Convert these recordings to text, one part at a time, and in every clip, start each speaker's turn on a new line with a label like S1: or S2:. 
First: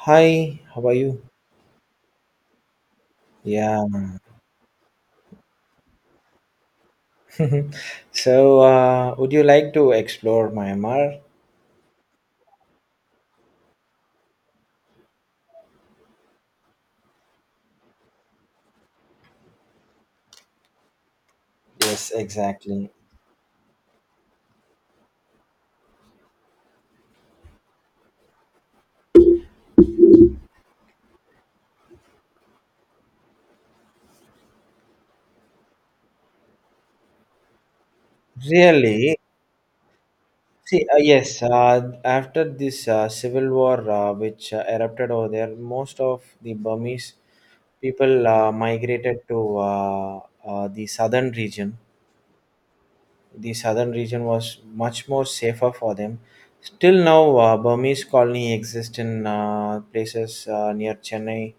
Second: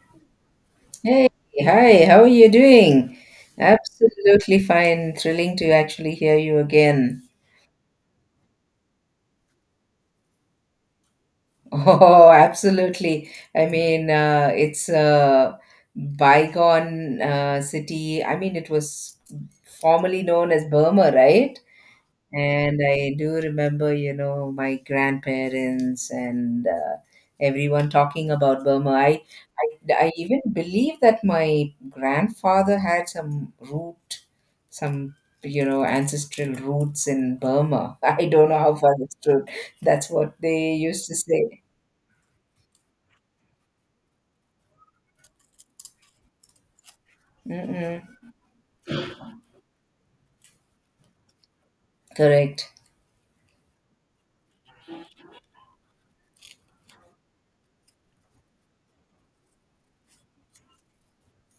S1: Hi, how are you?
S2: Hey, hi, how are you doing?
S1: Yeah.
S2: Absolutely fine. Thrilling to actually hear you again.
S1: So, would you like to explore Myanmar?
S2: Oh, absolutely. I mean, it's a bygone city. I mean, it was formerly known as Burma, right?
S1: Yes,
S2: And
S1: exactly.
S2: I do remember, you know, my grandparents and everyone talking about Burma. I even believe that my grandfather had some root, some, you know, ancestral roots in Burma. I don't know how far it's
S1: Really?
S2: true. That's what they
S1: See,
S2: used to
S1: yes,
S2: say.
S1: after this civil war which erupted over there, most of the Burmese
S2: Mm-mm.
S1: people migrated to the southern region.
S2: Correct.
S1: The southern region was much more safer for them. Still now, Burmese colony exists in places near Chennai.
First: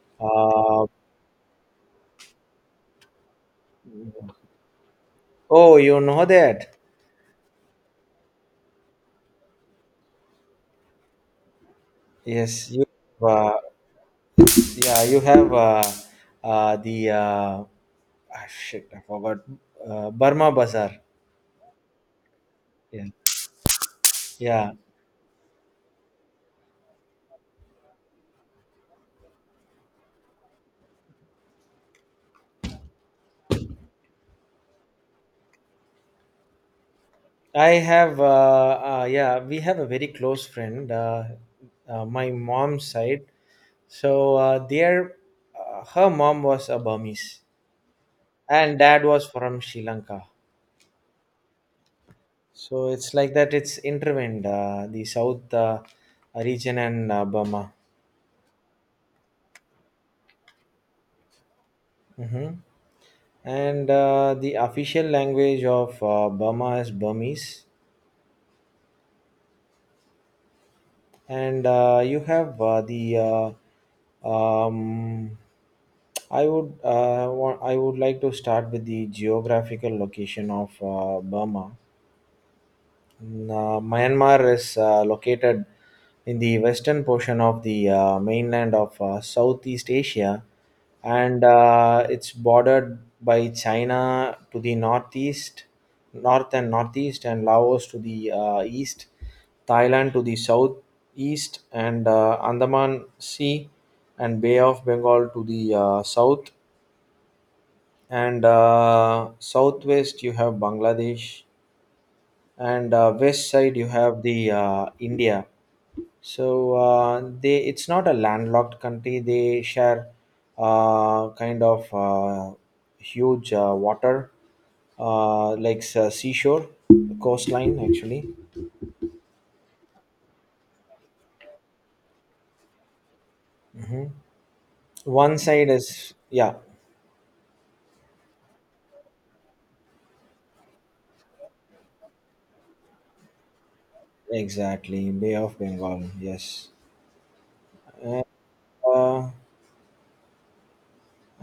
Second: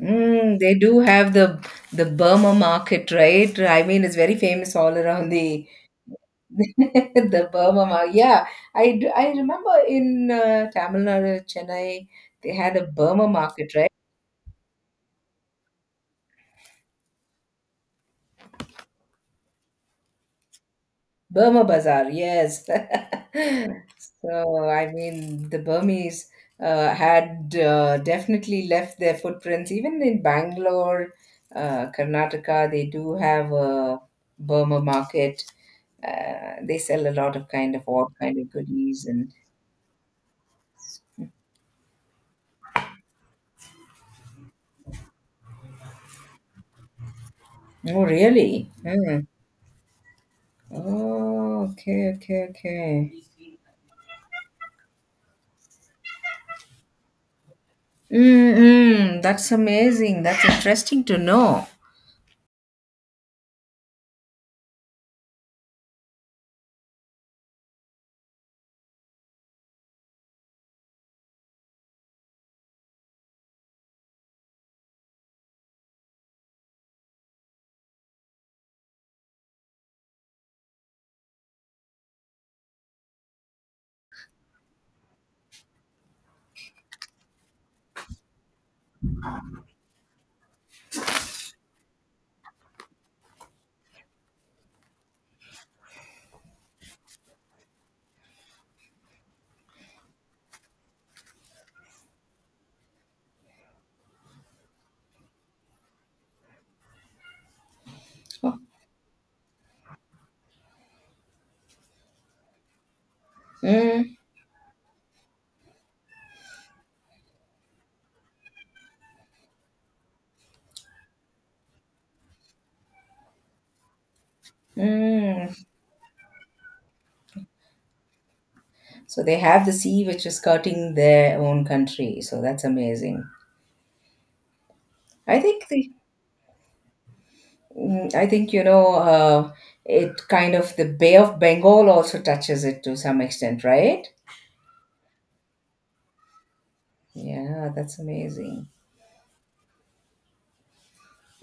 S2: Mm, they
S1: Uh,
S2: do have the Burma market, right? I mean, it's very famous all around the
S1: Oh, you know that?
S2: the Burma Mao. Yeah, I remember in Tamil Nadu, Chennai, they
S1: Yes,
S2: had
S1: you.
S2: a Burma
S1: Uh,
S2: market, right?
S1: yeah, you have the shit. I forgot. Burma Bazaar.
S2: Burma Bazaar, yes. So,
S1: Yeah, yeah.
S2: I mean, the Burmese had definitely left their footprints. Even in Bangalore, Karnataka, they do have a Burma market. They sell a lot of
S1: I
S2: kind of all
S1: have.
S2: kind of
S1: Uh,
S2: goodies
S1: uh,
S2: and
S1: yeah, we have a very close friend. My mom's side. So there, her mom was a Burmese,
S2: oh really?
S1: and dad
S2: Hmm.
S1: was from Sri Lanka.
S2: Oh, okay, okay,
S1: So
S2: okay.
S1: it's like that. It's intervened the South region and Burma.
S2: Mm-mm, that's amazing. That's interesting to know.
S1: Mm-hmm. And the official language of Burma is Burmese. And you have the uh, um, I would like to start with the geographical location of Burma. And Myanmar is located in the western portion of the mainland of Southeast Asia, and it's bordered by China to the northeast, north and northeast, and Laos to the east, Thailand to the southeast, and Andaman Sea and Bay of Bengal to the south, and southwest you have Bangladesh and west side you
S2: Mm,
S1: have the India. So they it's not a landlocked country. They share kind of huge water,
S2: mm.
S1: like seashore coastline actually.
S2: So they have the sea which is skirting their own country. So that's amazing.
S1: Hmm. One
S2: I think
S1: side
S2: the,
S1: is, yeah.
S2: I think you know, it kind of the Bay of Bengal also touches it to some extent, right?
S1: Exactly, Bay of Bengal, yes.
S2: Yeah, that's
S1: and
S2: amazing.
S1: uh,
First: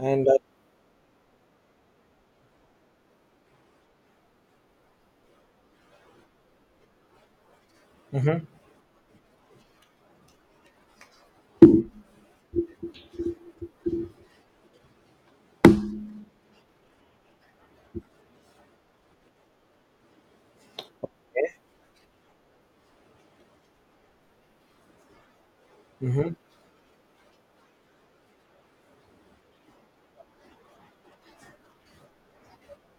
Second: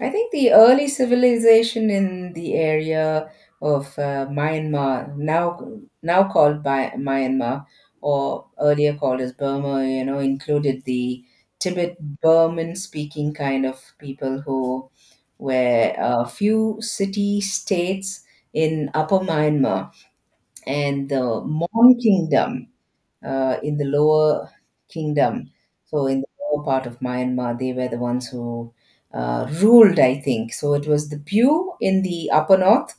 S2: I think the early civilization in the area of Myanmar, now called by Myanmar or
S1: Hmm.
S2: earlier called as Burma, you know, included the Tibet Burman speaking kind of people who were a few city states in Upper Myanmar and the Mon Kingdom in the lower kingdom, so in the
S1: Hmm.
S2: lower part of Myanmar, they were the ones who ruled, I think. So it was the Pyu in the upper north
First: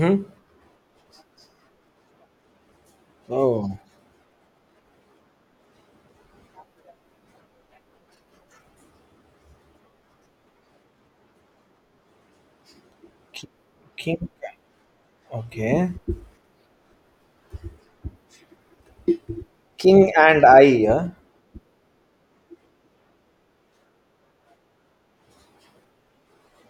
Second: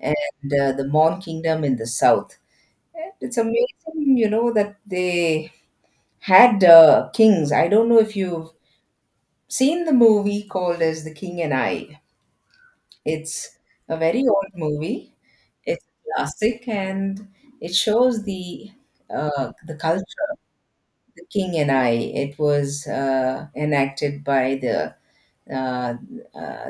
S2: and the Mon kingdom in the south. And it's
S1: Oh,
S2: amazing, you know, that they had kings. I don't know if you've seen the movie called as The King and I. It's a very
S1: King.
S2: old movie. It's
S1: Okay.
S2: a classic and it shows the
S1: King
S2: culture
S1: and I. Yeah.
S2: The King and I. It was enacted by uh, uh,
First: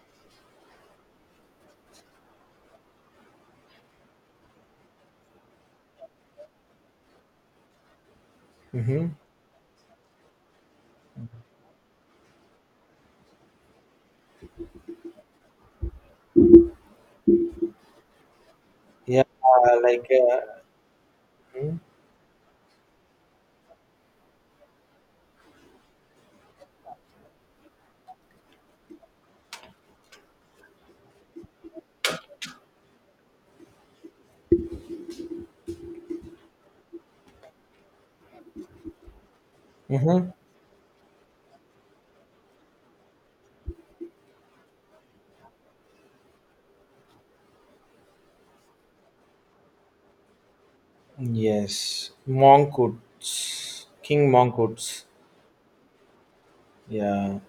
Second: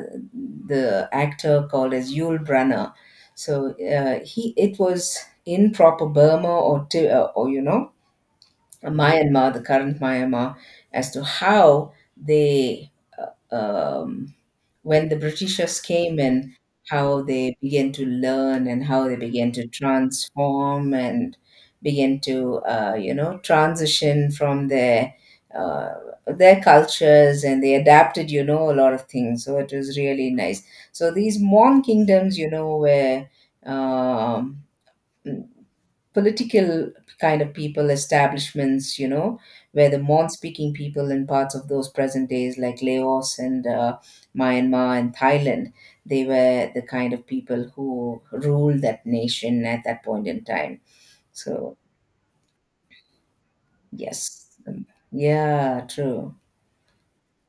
S2: the actor called as Yul Brynner. So he it was in proper Burma or or you know
S1: Hmm.
S2: Myanmar, the current Myanmar, as to how they. Um, when the Britishers came in, how they began to learn and how they
S1: Yeah,
S2: began to
S1: like.
S2: transform and begin to, you know, transition from uh, their cultures and they adapted, you know, a lot of things. So it was really nice. So these Mon kingdoms, you know, were um, political kind of people establishments, you know, where the Mon
S1: Mhm.
S2: speaking people in parts of those present days like Laos and Myanmar and Thailand, they were the kind of people who ruled that nation at that point in time, so
S1: Yes, Mongkut's. King
S2: yes, um,
S1: Mongkut's.
S2: yeah, true.
S1: Yeah,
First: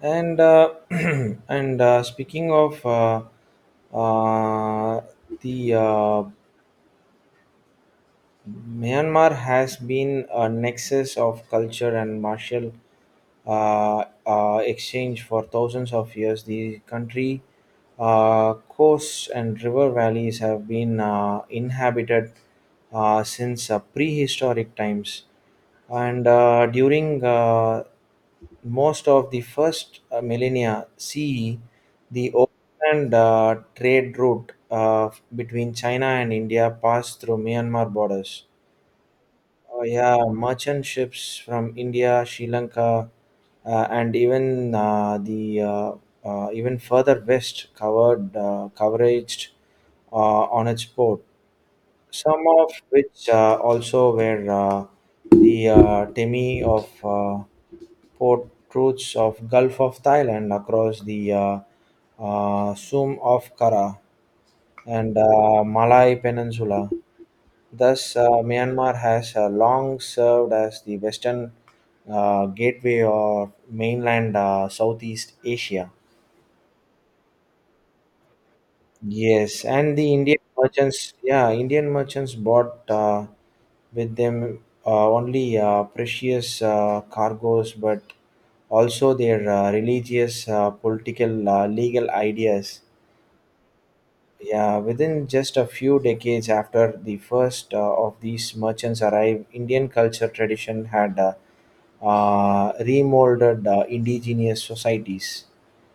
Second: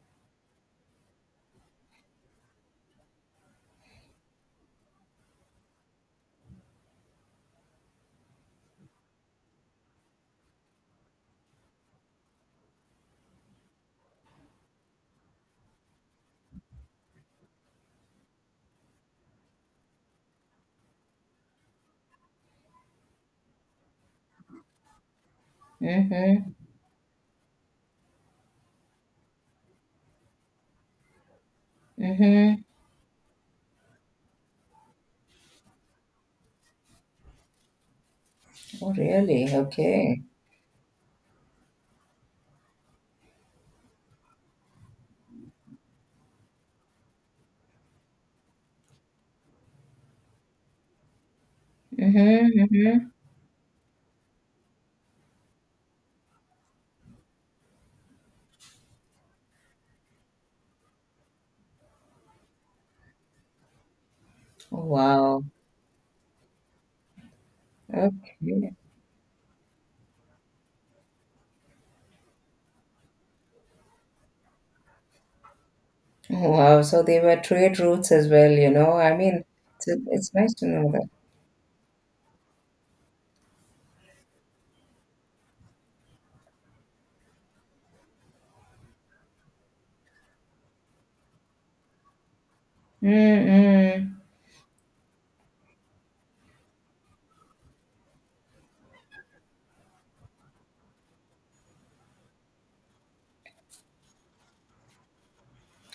S1: and and speaking of uh, the Myanmar has been a nexus of culture and martial exchange for thousands of years. The country coasts and river valleys have been inhabited since prehistoric times. And
S2: Mhm,
S1: during most of the first millennia CE, the
S2: mhm.
S1: open trade route between China and India passed through Myanmar borders.
S2: Oh really,
S1: Yeah,
S2: okay.
S1: merchant ships from India, Sri Lanka, and even the even further west covered coveraged uh, on its port, some
S2: Mhm,
S1: of
S2: mhm.
S1: which also were the Temi of port routes of Gulf of Thailand across the Sum of Kara and
S2: Wow,
S1: Malay Peninsula. Thus,
S2: okay.
S1: Myanmar has long served as the western gateway of mainland Southeast Asia.
S2: Oh, wow, so they were trade routes as well, you know, I mean
S1: Yes,
S2: it's,
S1: and the
S2: it's
S1: Indian
S2: nice to know that.
S1: merchants, yeah, Indian merchants bought with them only precious cargoes, but also their religious, political, legal ideas.
S2: 嗯嗯。
S1: Yeah, within just a few decades after the first of these merchants arrived, Indian culture tradition had remolded indigenous societies.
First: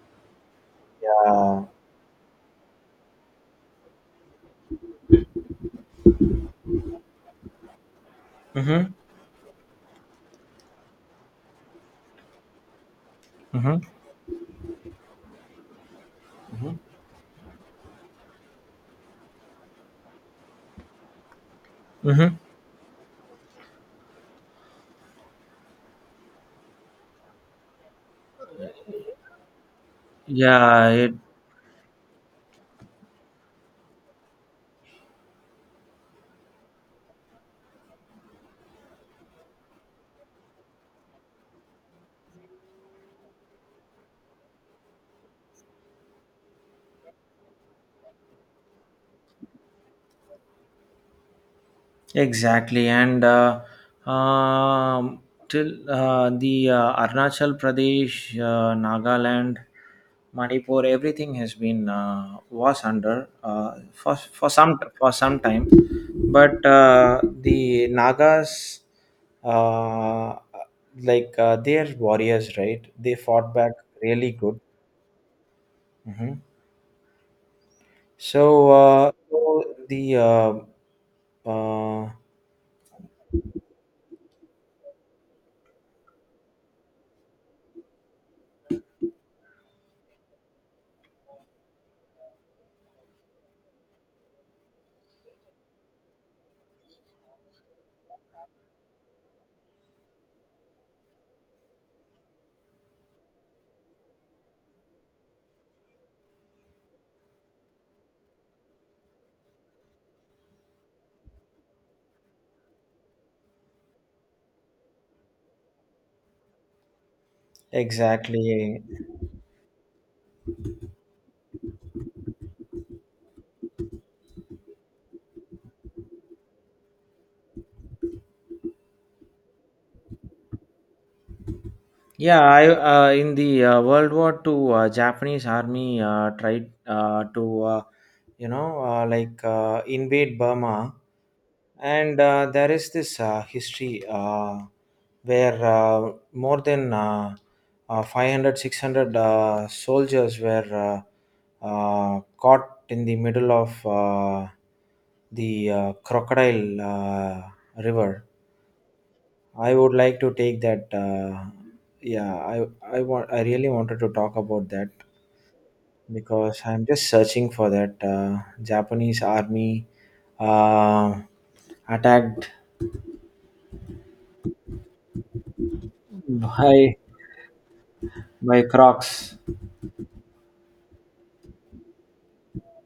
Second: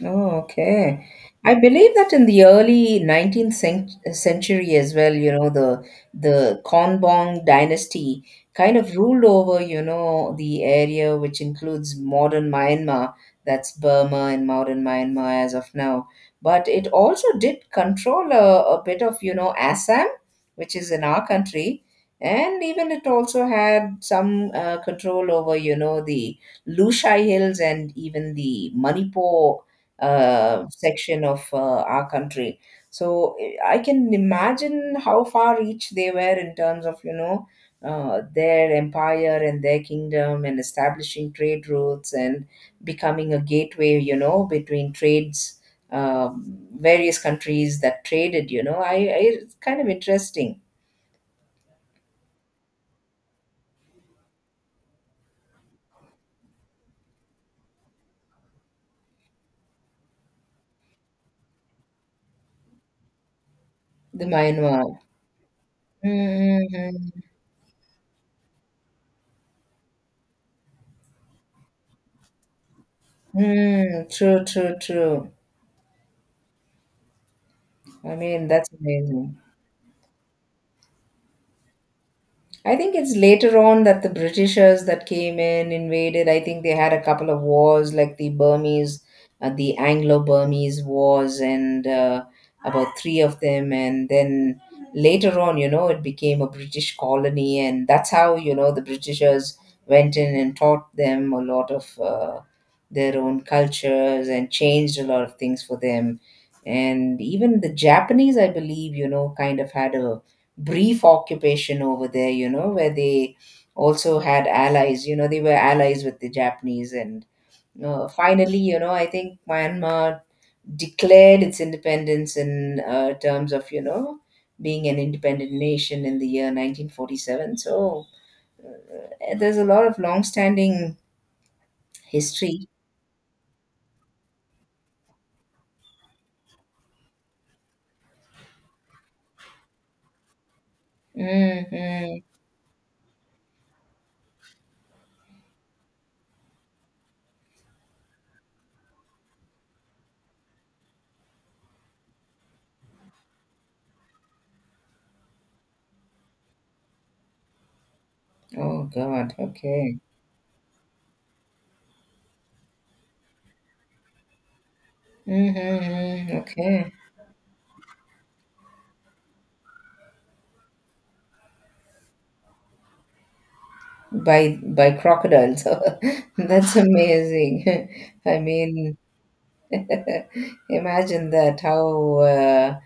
S2: Oh, okay. I
S1: Uh,
S2: believe that in the early century as well, you know, the Konbaung dynasty kind
S1: Mm-hmm.
S2: of ruled over, you know, the area which includes modern Myanmar, that's
S1: Mm-hmm.
S2: Burma and modern Myanmar as of now. But it also did control a bit of, you know, Assam, which is in our country,
S1: Mm-hmm.
S2: and even it also had some control over, you know, the Lushai Hills and even the Manipur
S1: Yeah, it
S2: section of our country. So I can imagine how far reach they were in terms of, you know, their empire and their kingdom and establishing trade routes and becoming a gateway, you know, between trades, various countries that traded. You know, I it's kind of interesting
S1: exactly, and um, till the Arunachal Pradesh, Nagaland, Manipur, everything has been was under for
S2: the
S1: for some
S2: Myanmar.
S1: for some time, but
S2: Mm-hmm.
S1: the Nagas, uh, like they're warriors, right? They
S2: Mm,
S1: fought back
S2: mm. Mm,
S1: really
S2: true,
S1: good.
S2: true, true.
S1: Hmm.
S2: I mean, that's
S1: So, uh,
S2: amazing.
S1: so the
S2: I think it's later on that the Britishers that came in invaded. I think they had a couple of wars, like the Burmese, the Anglo-Burmese wars, and about three of them. And then later on, you know, it became a British colony, and that's how you know the Britishers went in and taught them a lot of their own cultures and changed a lot of things for them. And even the Japanese, I believe, you know, kind of had a brief occupation over there, you know, where they also had allies, you know, they were allies with the Japanese. And finally, you
S1: exactly.
S2: know, I think Myanmar declared its independence in terms of, you know, being an independent nation in the year 1947. So there's a lot of long standing
S1: Yeah, I
S2: history.
S1: in the World War II, Japanese army tried to like invade Burma,
S2: Hmm.
S1: and there is this history where more than 500 soldiers were caught in the middle of the crocodile river.
S2: Oh, God.
S1: I would
S2: Okay.
S1: like to take that. Yeah, I really wanted to talk about that
S2: Mm-hmm.
S1: because I'm
S2: Okay.
S1: just searching for that Japanese army uh, attacked
S2: By crocodiles. That's
S1: by
S2: amazing. I mean,
S1: Crocs.
S2: imagine that how uh,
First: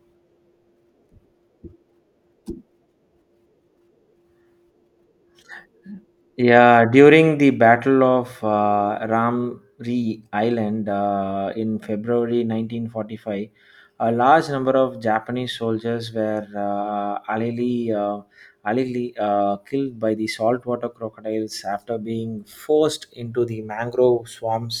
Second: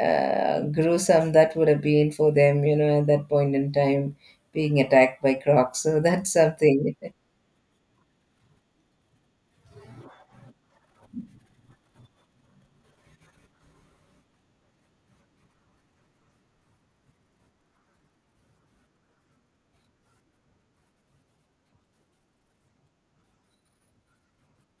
S2: uh, gruesome that would have been for them, you know, at that point in time, being attacked by crocs. So that's
S1: Yeah,
S2: something.
S1: during the Battle of Ramri Island in February 1945, a large number of Japanese soldiers were allegedly killed by the saltwater crocodiles after being forced into the mangrove swamps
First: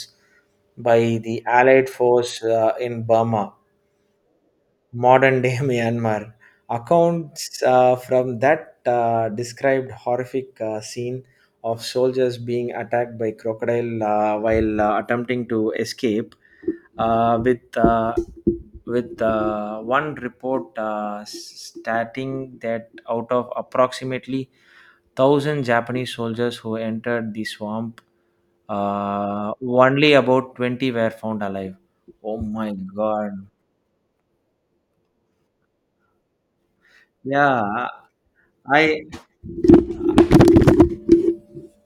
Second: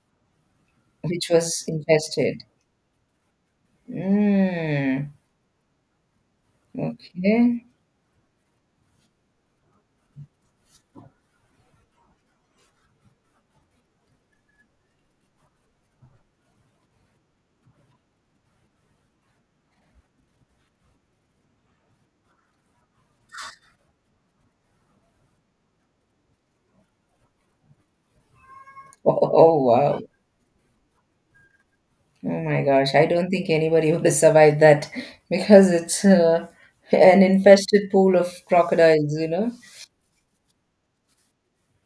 S1: by
S2: Which
S1: the
S2: was
S1: Allied
S2: infested.
S1: force in Burma,
S2: Mm,
S1: modern day Myanmar. Accounts
S2: okay.
S1: from that described horrific scene of soldiers being attacked by crocodile while attempting to escape. Uh, with uh, with one report stating that out of approximately 1,000 Japanese soldiers who entered the swamp,
S2: Oh, oh, oh, wow.
S1: only about 20 were found alive. Oh
S2: Oh my
S1: my
S2: gosh. I don't
S1: god!
S2: think anybody would have survived that because it's an
S1: Yeah,
S2: infested pool of
S1: I
S2: crocodiles, you know.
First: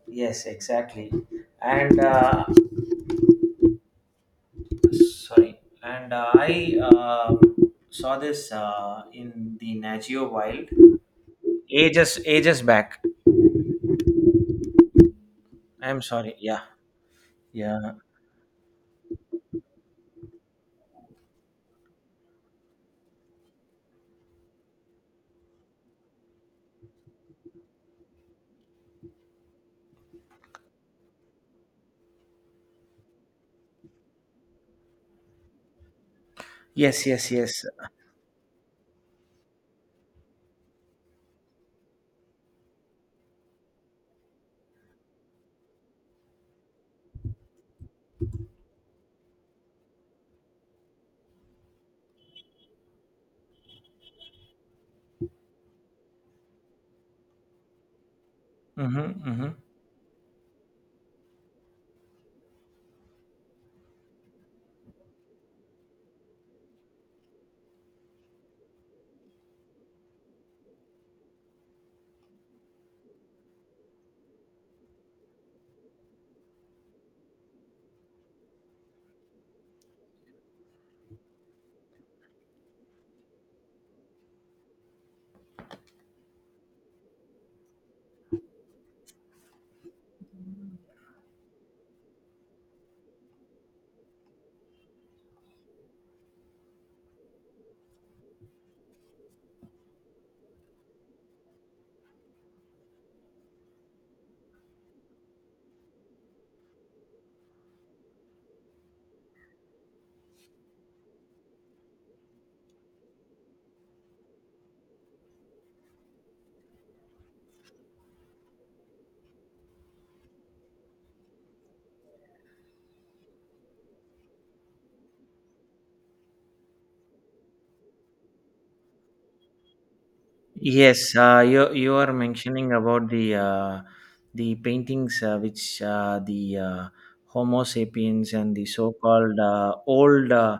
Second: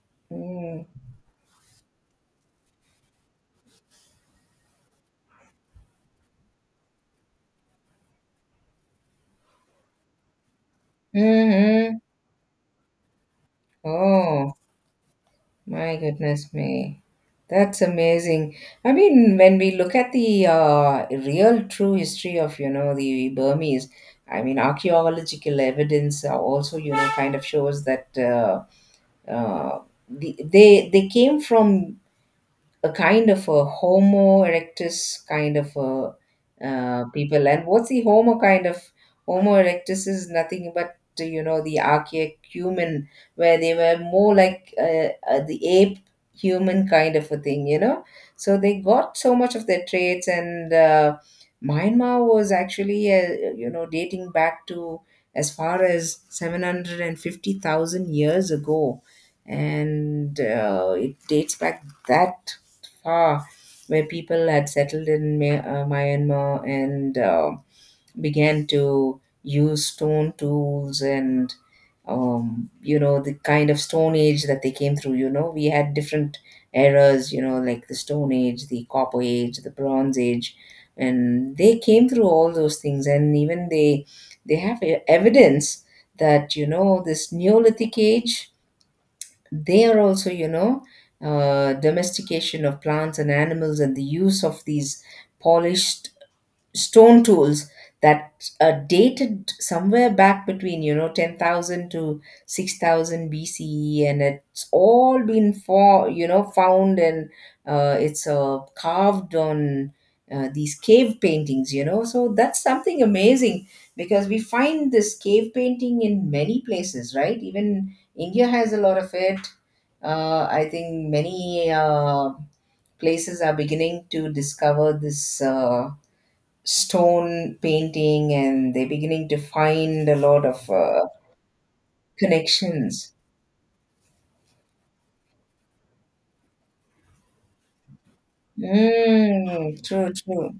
S1: yes,
S2: Mm.
S1: exactly. And sorry, and I saw this in the Nat Geo Wild
S2: Hmm, hmm.
S1: ages ages back.
S2: Oh. My
S1: I'm sorry.
S2: goodness
S1: Yeah,
S2: me. That's
S1: yeah.
S2: amazing. I mean, when we look at the real true history of, you know, the Burmese, I mean, archaeological evidence also, you know, kind of shows that uh, they came from a kind of a Homo erectus kind of a
S1: Yes, yes,
S2: people.
S1: yes.
S2: And what's the Homo kind of Homo erectus is nothing but, you know, the archaic human where they were more like the ape human kind of a thing, you know. So they got so much of their traits, and Myanmar was actually you know dating back to as far as 750,000 years ago
S1: Mm-hmm, mm-hmm.
S2: and it dates back that, Ah, where people had settled in Myanmar and began to use stone tools and, you know, the kind of stone age that they came through. You know, we had different eras, you know, like the stone age, the copper age, the bronze age, and they came through all those things. And even they have evidence that, you know, this Neolithic age they are also, you know, domestication of plants and animals and the use of these polished stone tools that are dated somewhere back between, you know, 10,000 to 6000 BCE and it's all been for, you know, found and it's carved on these cave paintings, you know, so that's something amazing because we find this cave painting in many places, right? Even India has a lot of it. I think many places are beginning to discover this stone painting and they're beginning to find a lot of
S1: Yes, you are mentioning about
S2: connections.
S1: the the paintings which the Homo sapiens and the so-called
S2: Mm, true,
S1: old,
S2: true.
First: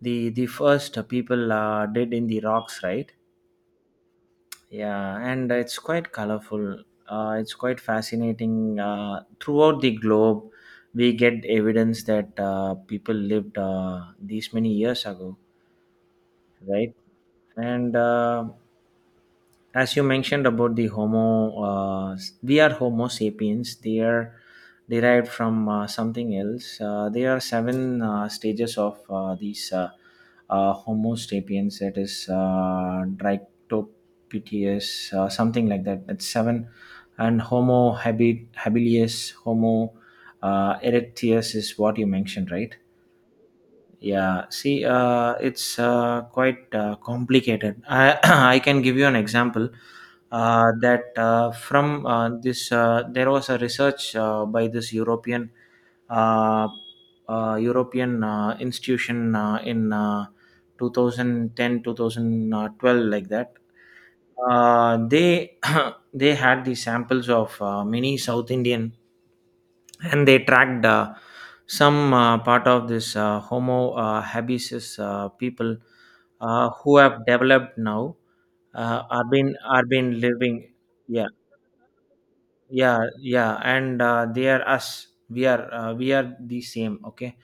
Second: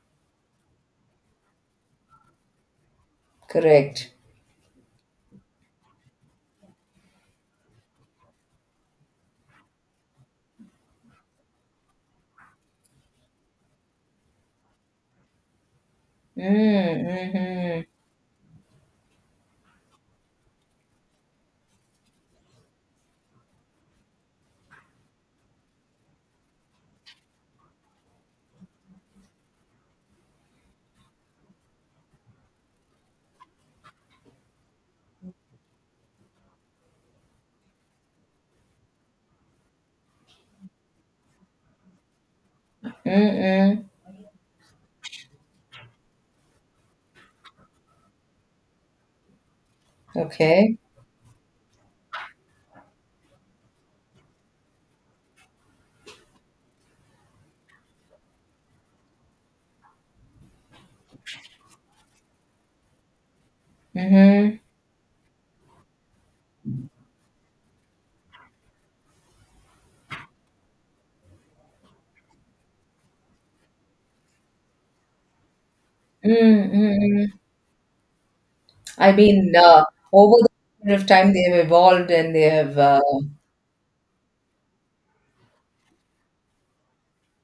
S1: the first people did in the rocks, right?
S2: Correct.
S1: Yeah, and it's quite colorful. It's quite fascinating. Throughout the globe, we get evidence that people lived these many years ago, right?
S2: Mm,
S1: And as you mentioned about the homo, we are homo sapiens. They are derived from something else. There are seven stages of these homo sapiens, that is dryctopithecus, something like that. That's seven, and homo habilis, homo erectus is what you mentioned, right?
S2: mm-hmm. Mm-mm.
S1: Yeah, see, it's quite complicated. I I can give you an example
S2: Okay.
S1: that from this there was a research by this uh, European institution in 2010, like that.
S2: Mm-hmm.
S1: They they had the samples of many South Indian and they tracked some part of this Homo habeas people who have
S2: Mm-mm.
S1: developed now
S2: I mean,
S1: are been
S2: over the
S1: living.
S2: period of
S1: Yeah,
S2: time, they have evolved and they have.
S1: yeah, yeah, and they are us, we are the same, okay.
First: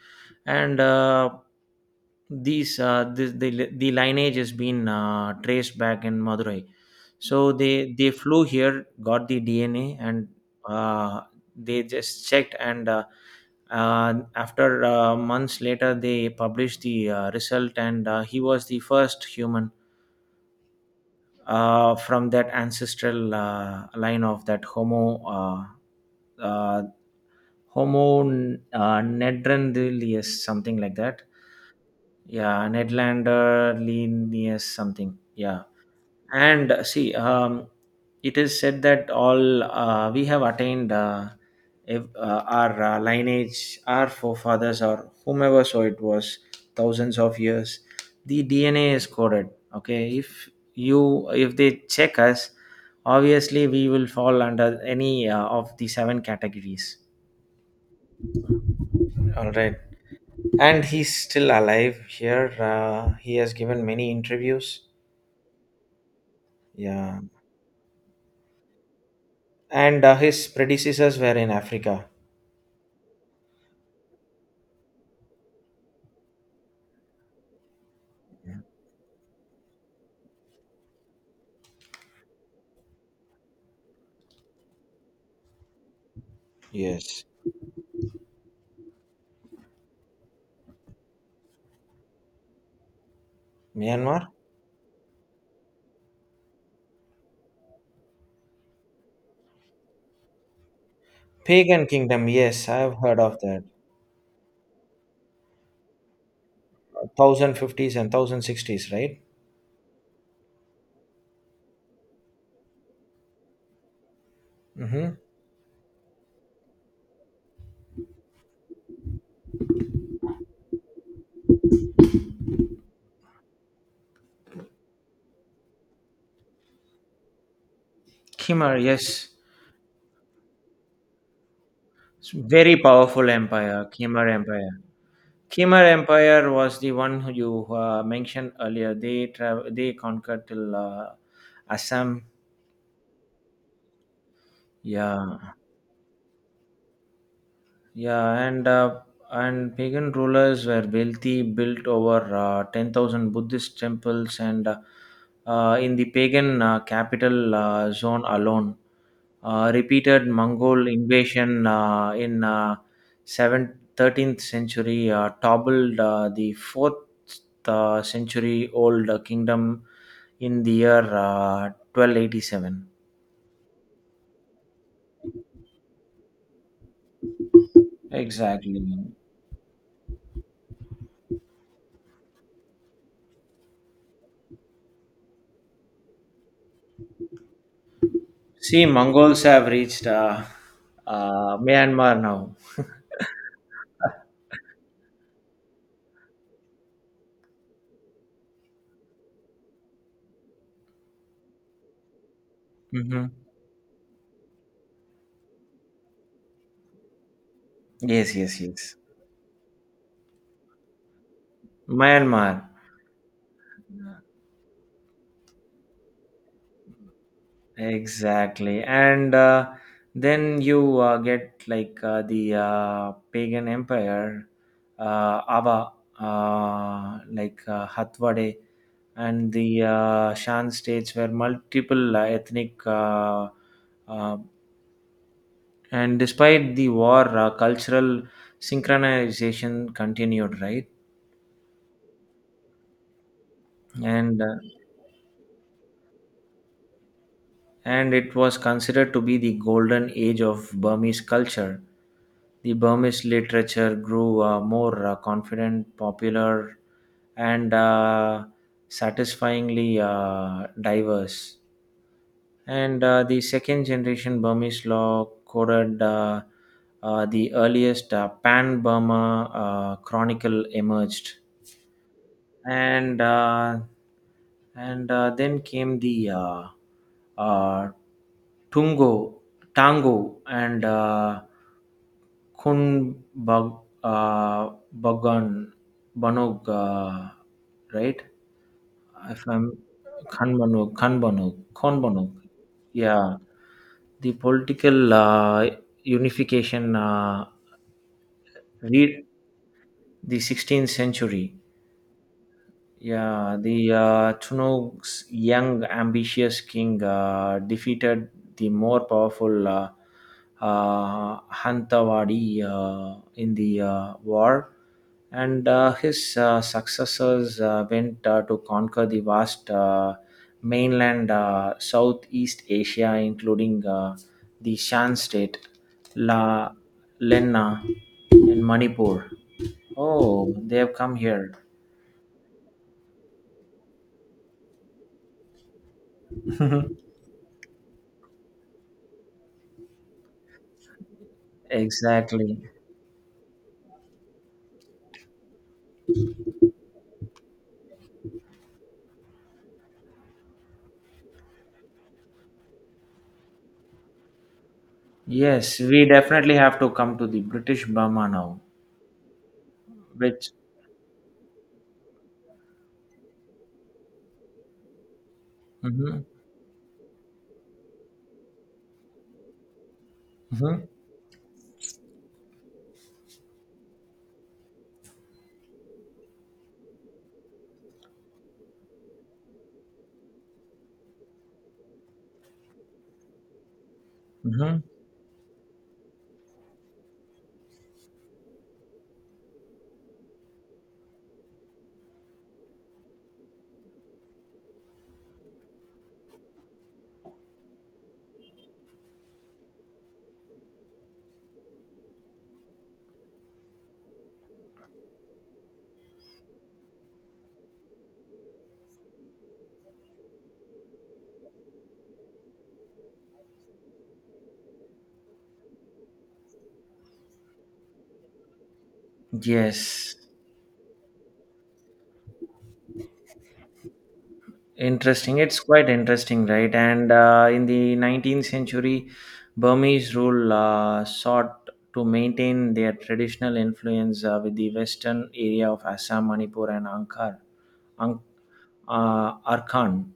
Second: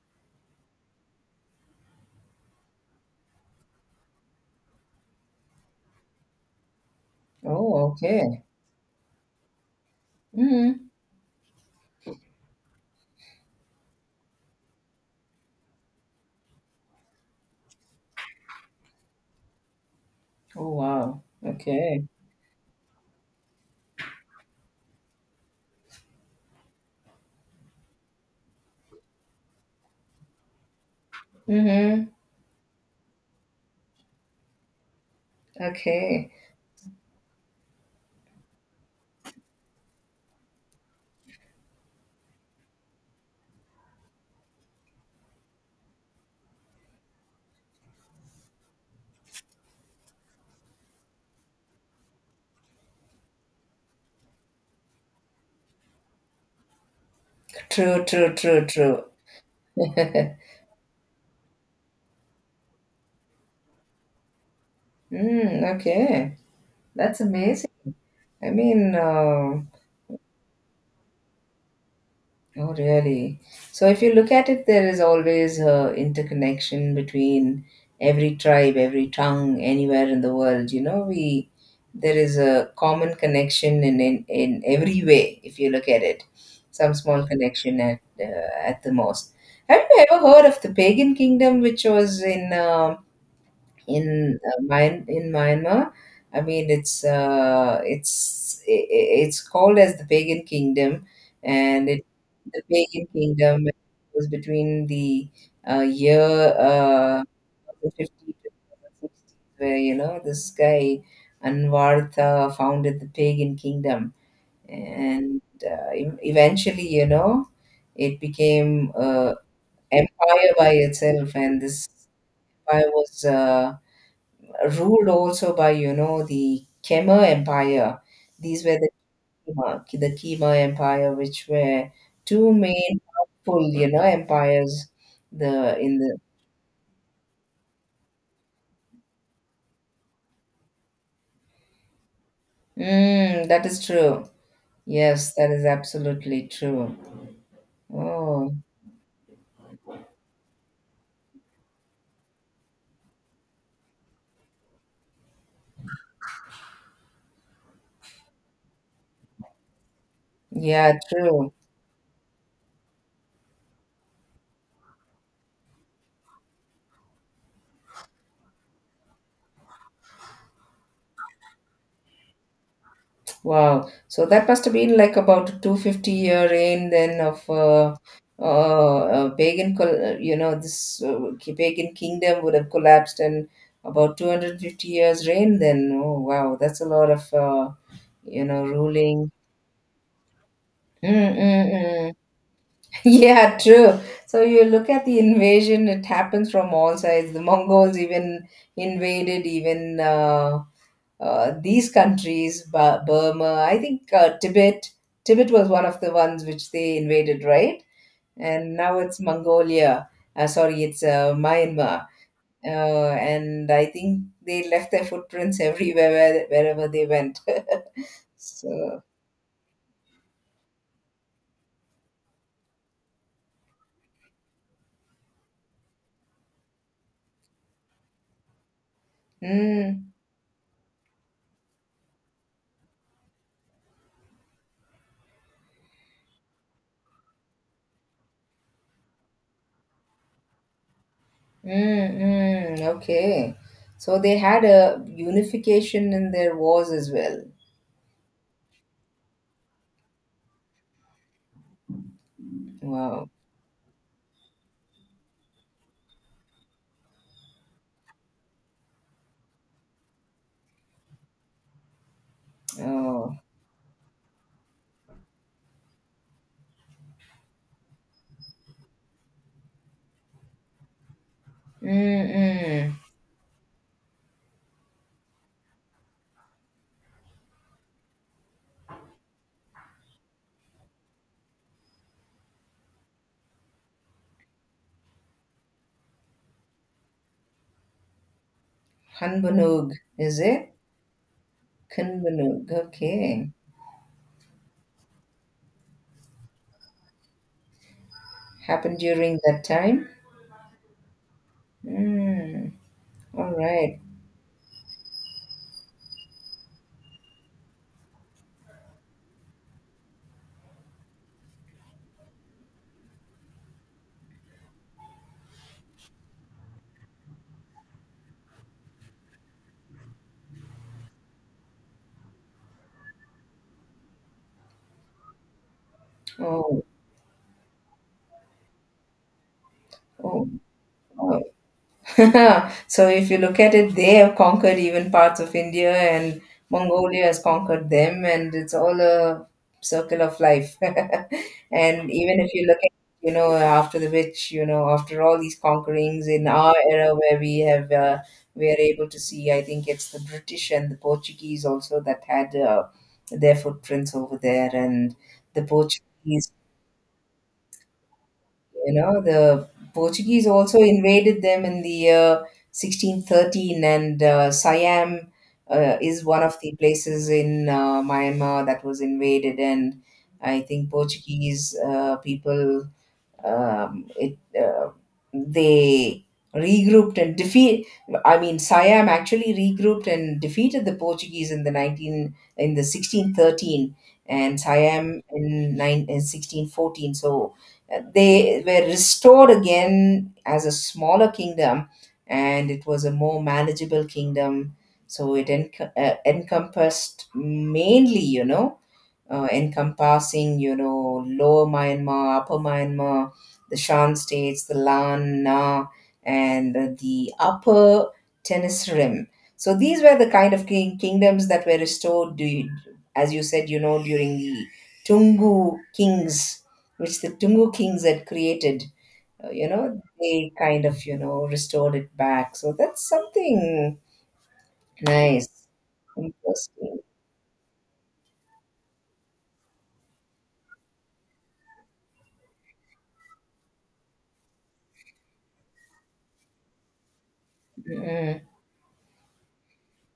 S1: And the lineage has been traced back in Madurai. So
S2: Oh,
S1: they flew
S2: okay.
S1: here, got the DNA, and
S2: Mm.
S1: uh, they just checked, and after months later they published the result. And he was the first human
S2: Oh, wow. Okay.
S1: from that ancestral line of that uh, Homo Nedlandrius, something like that.
S2: Mm-hmm.
S1: Yeah, Nedlandrius, something. Yeah,
S2: Okay.
S1: and see, it is said that all we have attained if, our lineage, our forefathers, or whomever so it was, thousands of years. The DNA is coded. Okay, if you if they check us, obviously we will fall under any of the seven categories.
S2: True, true, true, true.
S1: All right.
S2: Mm,
S1: And he's still alive here. He has given many interviews.
S2: okay. That's
S1: Yeah.
S2: amazing. I mean,
S1: And his predecessors were in Africa.
S2: oh, really? So, if you look at it, there is always interconnection between every tribe, every tongue, anywhere in the world. You know, we there is a common connection in in every way. If you look at it, some
S1: Yes.
S2: small connection at the most. Have you ever heard of the pagan kingdom, which was
S1: Myanmar?
S2: in in Myanmar. I mean, it's called as the pagan kingdom,
S1: Pagan
S2: and it
S1: kingdom.
S2: the
S1: Yes, I've
S2: pagan
S1: heard of that.
S2: kingdom was between the year uh,
S1: 1050s and
S2: 50 to
S1: 1060s, right?
S2: 60, where you know this guy Anwartha founded the pagan kingdom,
S1: Mm-hmm.
S2: and eventually, you know, it became empire by itself, and this empire was. Ruled also by, you know, the Khmer Empire. These
S1: Khmer,
S2: were
S1: yes.
S2: The Khmer Empire, which were
S1: It's
S2: two
S1: very
S2: main
S1: powerful
S2: powerful, you
S1: empire,
S2: know,
S1: Khmer Empire.
S2: empires. The
S1: Khmer
S2: in the
S1: Empire was the one who you mentioned earlier. They travel, they conquered till Assam.
S2: mm, that is true. Yes,
S1: Yeah,
S2: that is absolutely true.
S1: yeah,
S2: Oh,
S1: and pagan rulers were wealthy, built over 10,000 Buddhist temples, and in the pagan capital zone alone, repeated Mongol
S2: yeah, true.
S1: invasion in 7th, 13th century toppled the 4th century old kingdom in the year 1287.
S2: Wow. So that must have been like about a 250-year reign then of
S1: Exactly.
S2: you know, this pagan kingdom would have collapsed in about 250 years reign then. Oh, wow. That's a lot of, you know,
S1: See,
S2: ruling.
S1: Mongols have reached
S2: Mm-mm-mm.
S1: Myanmar now.
S2: Yeah, true. So you look at the invasion, it happens from all sides. The Mongols even invaded, even these countries,
S1: Hmm.
S2: Burma, I think Tibet. Tibet was one of the ones which they invaded, right?
S1: Yes, yes,
S2: And
S1: yes.
S2: now it's Mongolia. Sorry, it's Myanmar. Uh,
S1: Myanmar,
S2: and I think they left their footprints everywhere, wherever they went.
S1: exactly.
S2: So,
S1: And then you get like the pagan empire, Ava, like Hathwade, and the
S2: mm,
S1: Shan states where multiple ethnic uh, and despite the war, cultural synchronization continued, right?
S2: mm, mm, okay. So they
S1: And uh,
S2: had a unification in their wars as well.
S1: and it was considered to be the golden age of Burmese culture. The Burmese
S2: Wow.
S1: literature grew more confident, popular, and satisfyingly diverse. And
S2: Oh.
S1: the second generation Burmese law coded the earliest Pan Burma chronicle emerged,
S2: Mm-mm.
S1: and uh, and then came the uh, tungo tango and kun bag, uh, bagan banog, right, if I'm
S2: Hanbanug, is it?
S1: kanbanog, kanbanog, konbanog.
S2: Kanbanug.
S1: Yeah,
S2: Okay.
S1: the political unification,
S2: Happened
S1: read
S2: during that time?
S1: the 16th century.
S2: Mm. All
S1: Yeah, the
S2: right.
S1: Chunuk's young, ambitious king defeated the more powerful Hantawadi in the war, and his successors went to conquer the vast mainland Southeast Asia, including the Shan state, La
S2: Oh,
S1: Lena, and Manipur.
S2: oh,
S1: Oh, they have come
S2: wow.
S1: here.
S2: So if you look at it, they have conquered even parts of India, and Mongolia has conquered them, and it's all a circle of life. And even
S1: Exactly.
S2: if you look at, after the which, after all these conquerings in our era where we have, we are able to see. I think it's the British and the Portuguese also that had, their footprints over there, and the
S1: Yes, we
S2: portuguese
S1: definitely have to come to the British Burma now,
S2: the Portuguese
S1: which.
S2: also invaded them in the year 1613, and Siam is
S1: Mhm,
S2: one of the places in Myanmar that was invaded. And I
S1: mhm,
S2: think Portuguese, people, it, they regrouped and defeat. I mean, Siam actually regrouped and defeated the Portuguese in the 19, in the 1613, and
S1: mhm.
S2: Siam in, nine, in 1614. So, they were restored again as a smaller kingdom, and it was a more manageable kingdom. So it encompassed mainly, encompassing, Lower Myanmar, Upper Myanmar, the Shan states, the Lan, Na, and the Upper Tennis Rim. So these were the kind of kingdoms that were restored, as you said, during the Tungu kings, which the Tungu kings had created. Uh, you know,
S1: Yes,
S2: they kind of, restored it back. So that's something
S1: interesting. It's
S2: nice.
S1: quite interesting, right?
S2: Interesting.
S1: And in the 19th century, Burmese rule sought to maintain their traditional influence with the western area of Assam, Manipur, and Angkor, Ang-
S2: Mm.
S1: Arkhan.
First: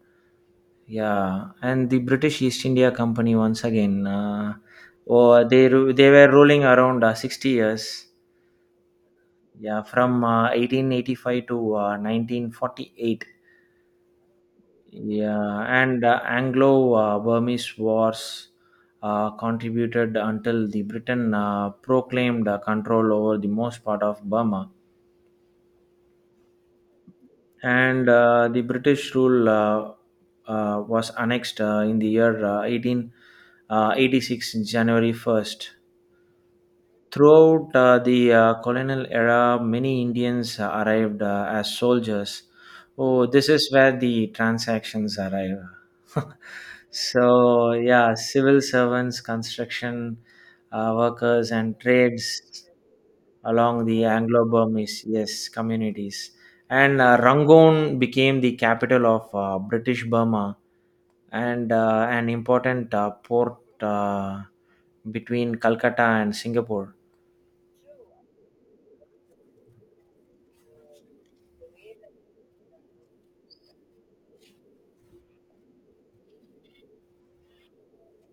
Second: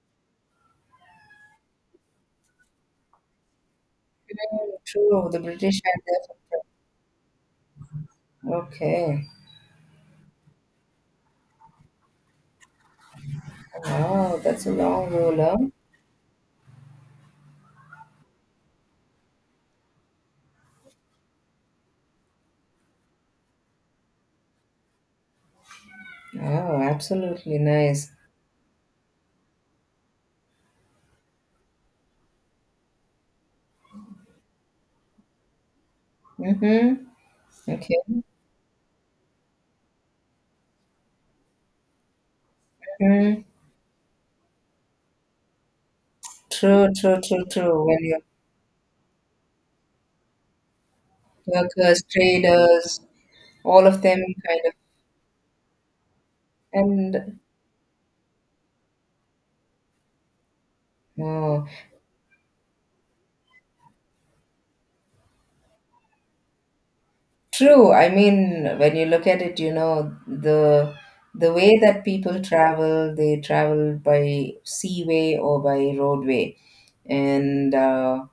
S1: Yeah, and the British East India Company once again,
S2: True, the
S1: or they
S2: British
S1: they were
S2: had.
S1: ruling around 60 years.
S2: Okay.
S1: Yeah, from 1885 to 1948.
S2: Wow, that's a long roll, huh?
S1: Yeah, and Anglo-Burmese Wars contributed until the Britain proclaimed control over the most part of Burma.
S2: Wow, absolutely
S1: And
S2: nice.
S1: The British rule was annexed in the year 1886, January 1st.
S2: Mm-hmm.
S1: Throughout
S2: Okay.
S1: the colonial era, many Indians arrived as soldiers. Oh,
S2: Hmm.
S1: this is where the transactions arrive.
S2: True, true, true, true. When
S1: Yeah,
S2: you.
S1: civil servants, construction workers, and
S2: Workers,
S1: trades
S2: traders,
S1: along
S2: all of
S1: the
S2: them
S1: Anglo
S2: kind of.
S1: Burmese, yes, communities. And
S2: And,
S1: Rangoon became the capital of British Burma,
S2: oh,
S1: and an important port between Calcutta and Singapore.
S2: true. I mean, when you look at it, the way that people travel, they travel by seaway or by roadway. And,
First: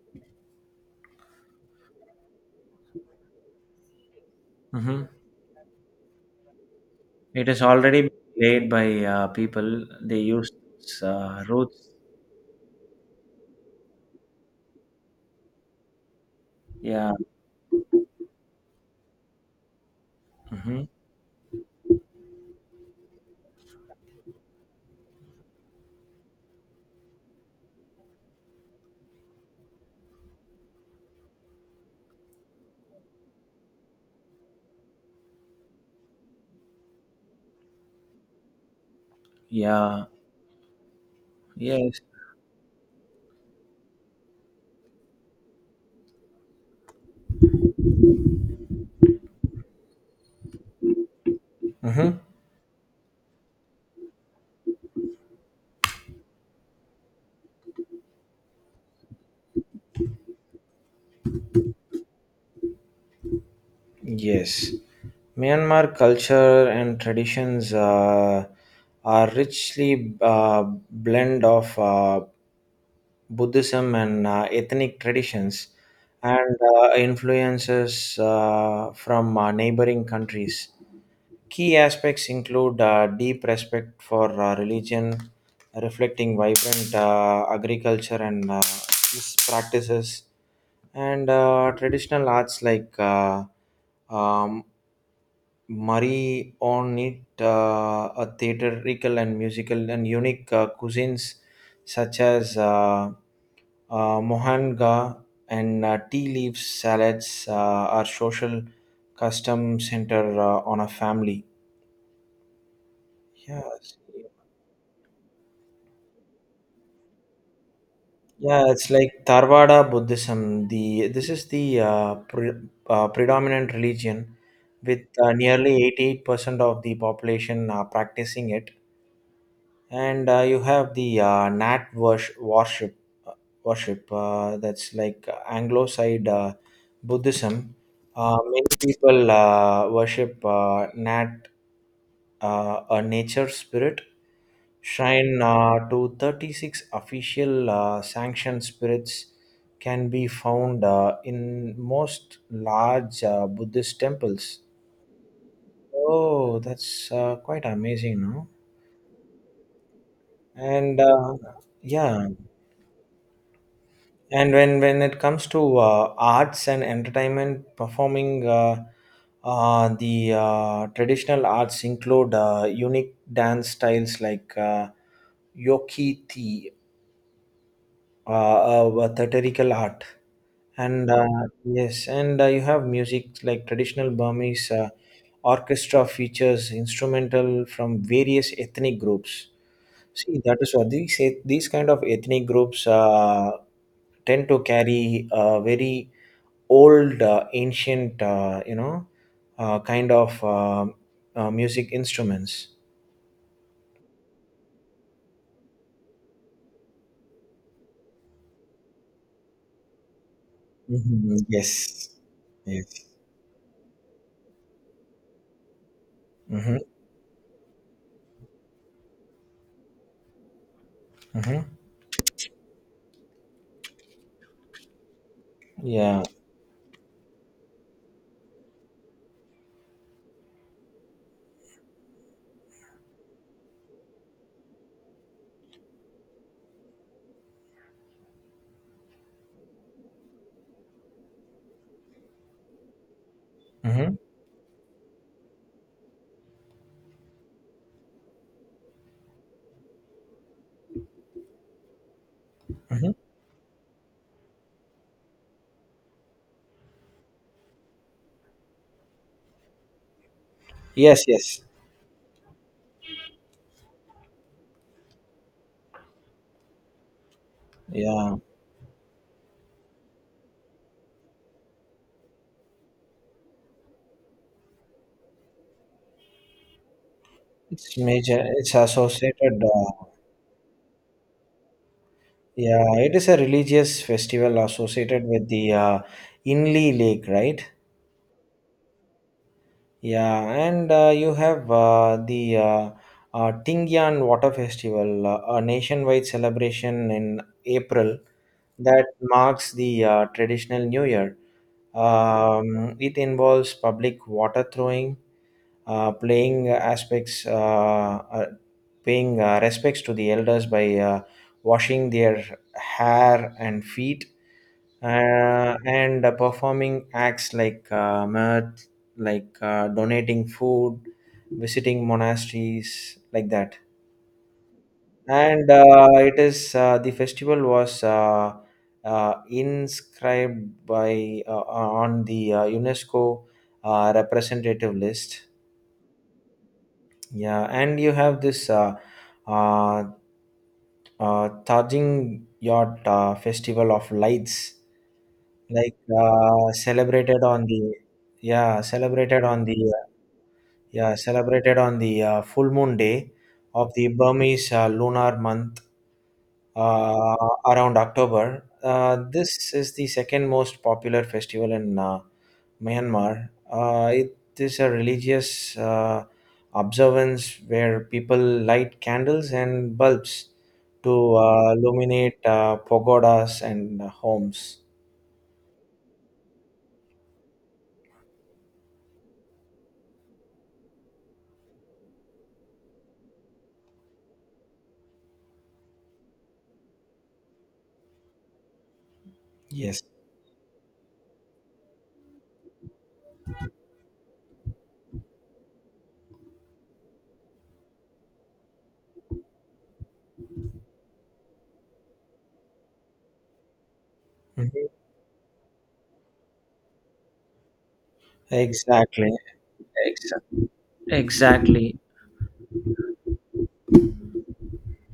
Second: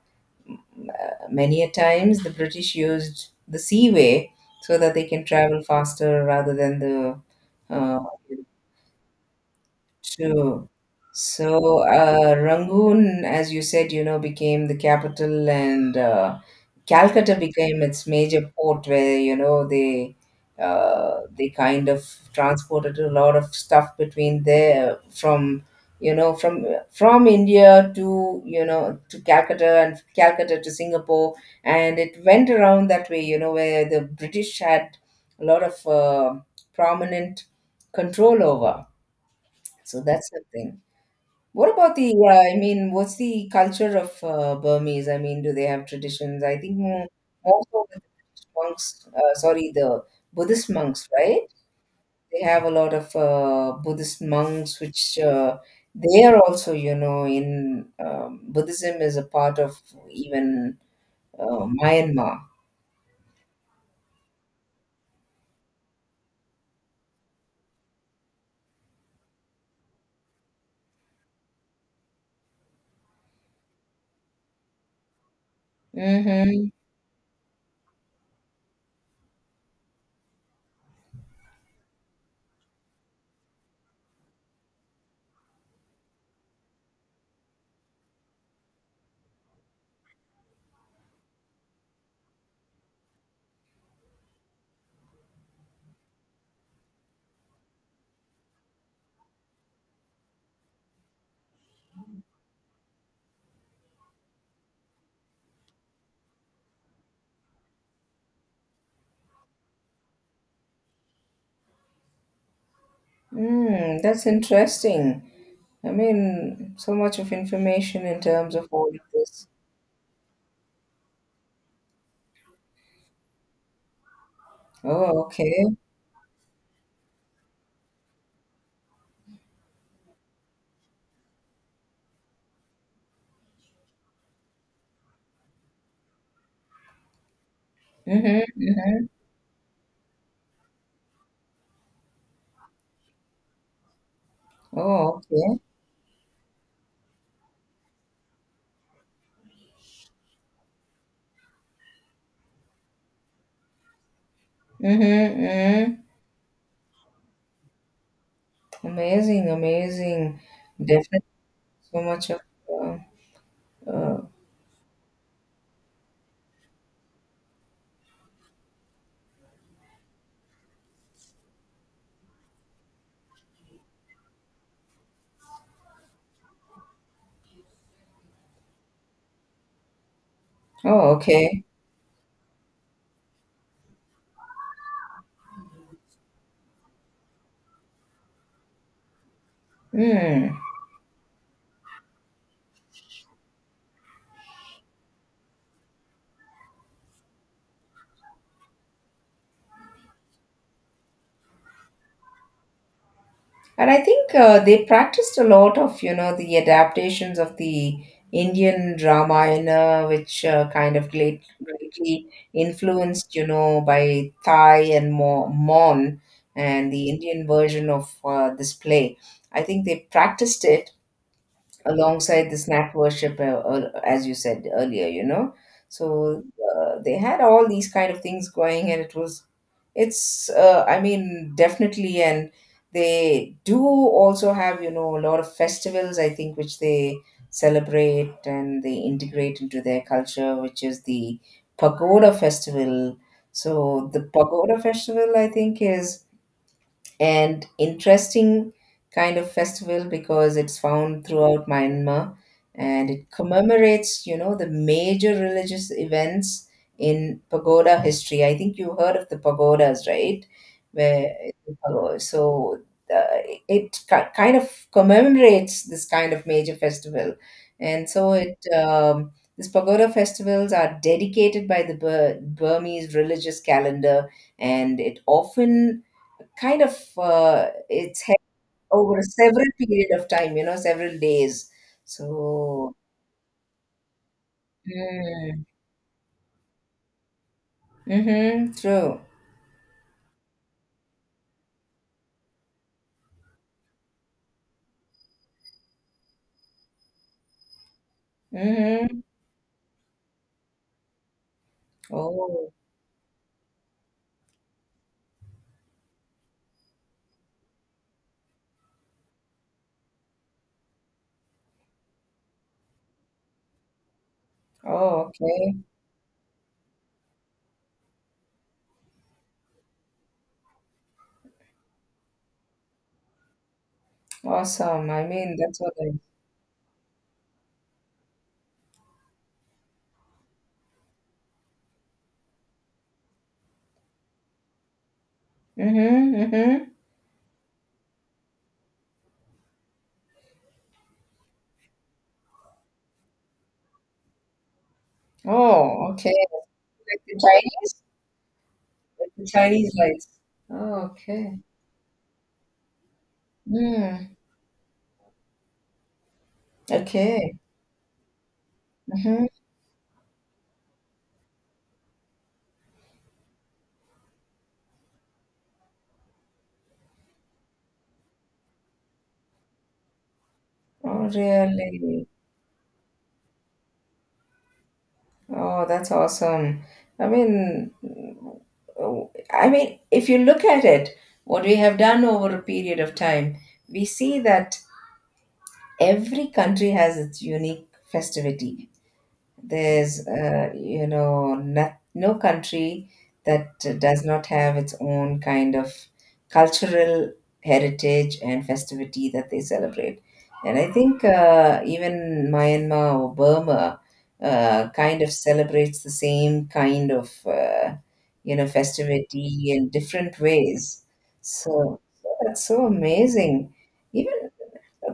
S2: many a times the British used the seaway so that they
S1: Mhm.
S2: can travel faster rather than the.
S1: It is
S2: uh,
S1: already played by people. They use
S2: Sure. So,
S1: roots.
S2: Rangoon, as you said, became the capital, and
S1: Yeah.
S2: Calcutta became its major port, where they,
S1: Hmm.
S2: they kind of transported a lot of stuff between there you know from from India, to you know to Calcutta, and Calcutta to Singapore, and it went around that way, where the British had a lot of, prominent control over. So
S1: Yeah.
S2: that's the thing. What about
S1: Yes.
S2: the, I mean, what's the culture of, Burmese? I mean, do they have traditions? I think more so with the Buddhist monks, sorry, the Buddhist monks, right?
S1: Hmm.
S2: They have a lot of, Buddhist monks, which, they are also, you know, in Buddhism is a part of even, Myanmar.
S1: Yes, Myanmar culture and traditions are richly blend of Buddhism and ethnic traditions and
S2: Mm-hmm.
S1: influences from neighboring countries. Key aspects include deep respect for religion, reflecting vibrant agriculture and practices, and traditional arts like um, Murray on it, a theatrical and musical and unique cuisines such as mohanga and tea leaf salads are social custom center on a family. Yeah, it's-
S2: Mm, that's interesting. I mean, so much of information in terms
S1: yeah,
S2: of all
S1: it's
S2: of
S1: like
S2: this.
S1: Tarvada Buddhism. The this is the predominant religion with
S2: Oh, okay.
S1: nearly 88% of the population practicing it, and you have the Nat uh, worship that's like Anglo side Buddhism.
S2: Mhm,
S1: Many
S2: mhm.
S1: people worship Nat, a nature spirit
S2: Oh,
S1: shrine
S2: okay.
S1: to 36 official sanctioned spirits can be found in most large Buddhist temples.
S2: Mhm, mhm.
S1: Oh, that's quite amazing, no?
S2: Amazing, amazing.
S1: And
S2: Definitely
S1: uh,
S2: so
S1: yeah,
S2: much of, uh, uh,
S1: and when it comes to arts and entertainment performing, the traditional arts include unique dance styles like yokiti, theatrical art, and
S2: oh,
S1: uh,
S2: okay.
S1: yes, and you have music like traditional Burmese orchestra features instrumental from various ethnic groups. See,
S2: Hmm.
S1: that is what these kind of ethnic groups tend to carry a very old ancient, kind of music instruments.
S2: And I think, they practiced a lot of, the adaptations of the Indian Ramayana, which, kind of
S1: Mhm.
S2: great,
S1: Yes.
S2: greatly
S1: Yes.
S2: influenced, by Thai and Mo Mon,
S1: Hmm.
S2: and the Indian version of, this play. I think they practiced it
S1: Hmm.
S2: alongside the snap worship, as you said earlier.
S1: Yeah.
S2: So, they had all these kind of things going, and it was, it's, I mean definitely, and they do also have, a lot of festivals I think which they celebrate, and they integrate into their culture, which is the pagoda festival. So
S1: Hmm.
S2: the pagoda festival, I think, is and interesting kind of festival because it's found throughout Myanmar, and
S1: Hmm.
S2: it commemorates, the major religious events in pagoda history. I think you heard of the pagodas, right?
S1: Yes,
S2: Where,
S1: yes.
S2: so, uh, it kind of commemorates this kind of major festival, and so
S1: yeah
S2: it. These pagoda festivals are dedicated by the Burmese religious calendar, and it often kind of,
S1: it's
S2: it's held
S1: major it's
S2: over
S1: associated
S2: several period of time, several days.
S1: yeah,
S2: So,
S1: it is a religious festival associated with
S2: mm,
S1: the Inli Lake, right?
S2: mm-hmm, true.
S1: Yeah, and you have the Tingyan Water Festival, a nationwide celebration in April that
S2: Mm-hmm.
S1: marks the traditional New Year.
S2: Oh,
S1: It involves public water throwing, playing aspects, uh, paying respects to the elders by washing their hair and feet,
S2: oh, okay.
S1: and performing acts like mirth, like donating food, visiting monasteries, like that.
S2: Awesome. I mean,
S1: And
S2: that's what I.
S1: It is, the festival was inscribed by on the UNESCO representative list.
S2: Mm-hmm, mm-hmm.
S1: Yeah, and you have this uh, Tajing Yacht Festival of Lights, like
S2: Oh, okay. Like the
S1: celebrated on the
S2: Chinese,
S1: yeah
S2: like
S1: celebrated
S2: the
S1: on the
S2: Chinese rice. Oh,
S1: yeah
S2: okay.
S1: celebrated on the full moon day of the
S2: Mm,
S1: Burmese lunar month uh,
S2: okay.
S1: around October.
S2: Mm-hmm.
S1: This is the second most popular festival in Myanmar. It is a religious observance where people light candles and bulbs
S2: Oh,
S1: to
S2: really?
S1: illuminate pagodas and homes.
S2: Oh, that's awesome. I mean, oh, I mean, if you look at it, what we have done over a period of time, we see that every country has its unique festivity.
S1: Yes.
S2: There's, no country that does not have its own kind of cultural heritage and festivity that they celebrate. And I think, even Myanmar or Burma,
S1: Mhm.
S2: kind of celebrates the same kind of,
S1: Exactly.
S2: festivity in
S1: Ex-
S2: different ways.
S1: exactly.
S2: So that's so amazing. Even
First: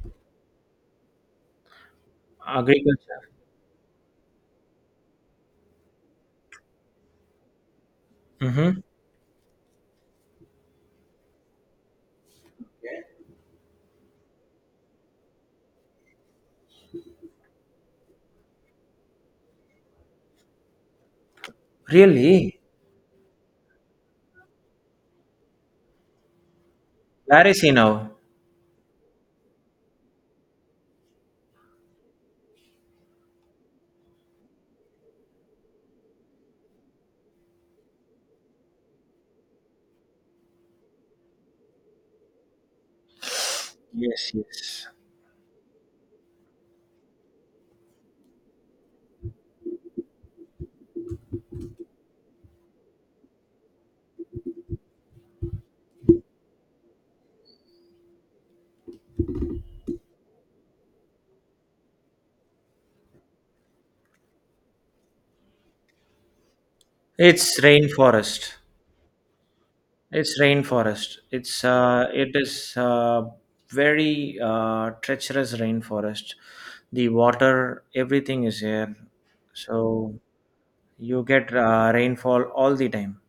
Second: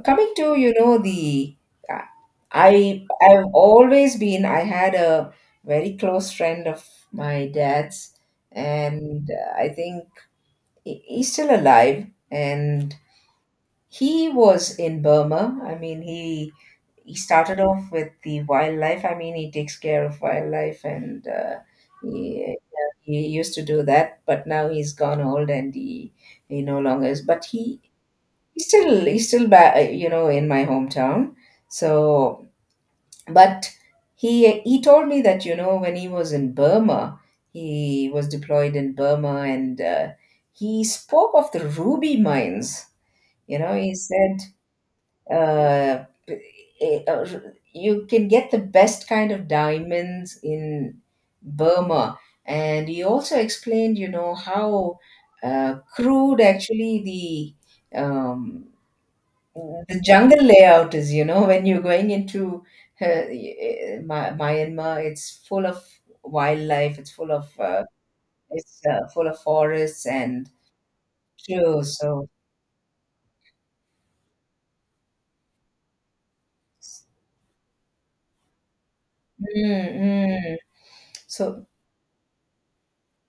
S2: coming to the, uh, i
S1: Agriculture.
S2: i've always been, I had a very close friend of my dad's,
S1: Mm-hmm.
S2: and, I think he's still alive, and he was in Burma. I mean, he started off with the wildlife. I mean, he takes care of wildlife, and, he,
S1: Really?
S2: he used to do that, but now he's gone old, and he no longer is, but
S1: Where is
S2: he,
S1: he now?
S2: he's still, he's still in my hometown. So, but he told me that, when he was in Burma, he was deployed in Burma, and, he spoke of the ruby mines. He
S1: Yes,
S2: said,
S1: yes.
S2: uh, eh, uh, you can get the best kind of diamonds in Burma. And he also explained, how, crude actually the, um, Mm. The jungle layout is, when you're going into, Myanmar, it's full of wildlife. It's full of,
S1: It's rainforest.
S2: it's, full of forests,
S1: It's
S2: and
S1: rainforest. It's
S2: true.
S1: uh,
S2: So,
S1: it is uh, very treacherous rainforest. The water, everything is here,
S2: mm,
S1: so
S2: mm.
S1: you get
S2: So,
S1: rainfall all the time.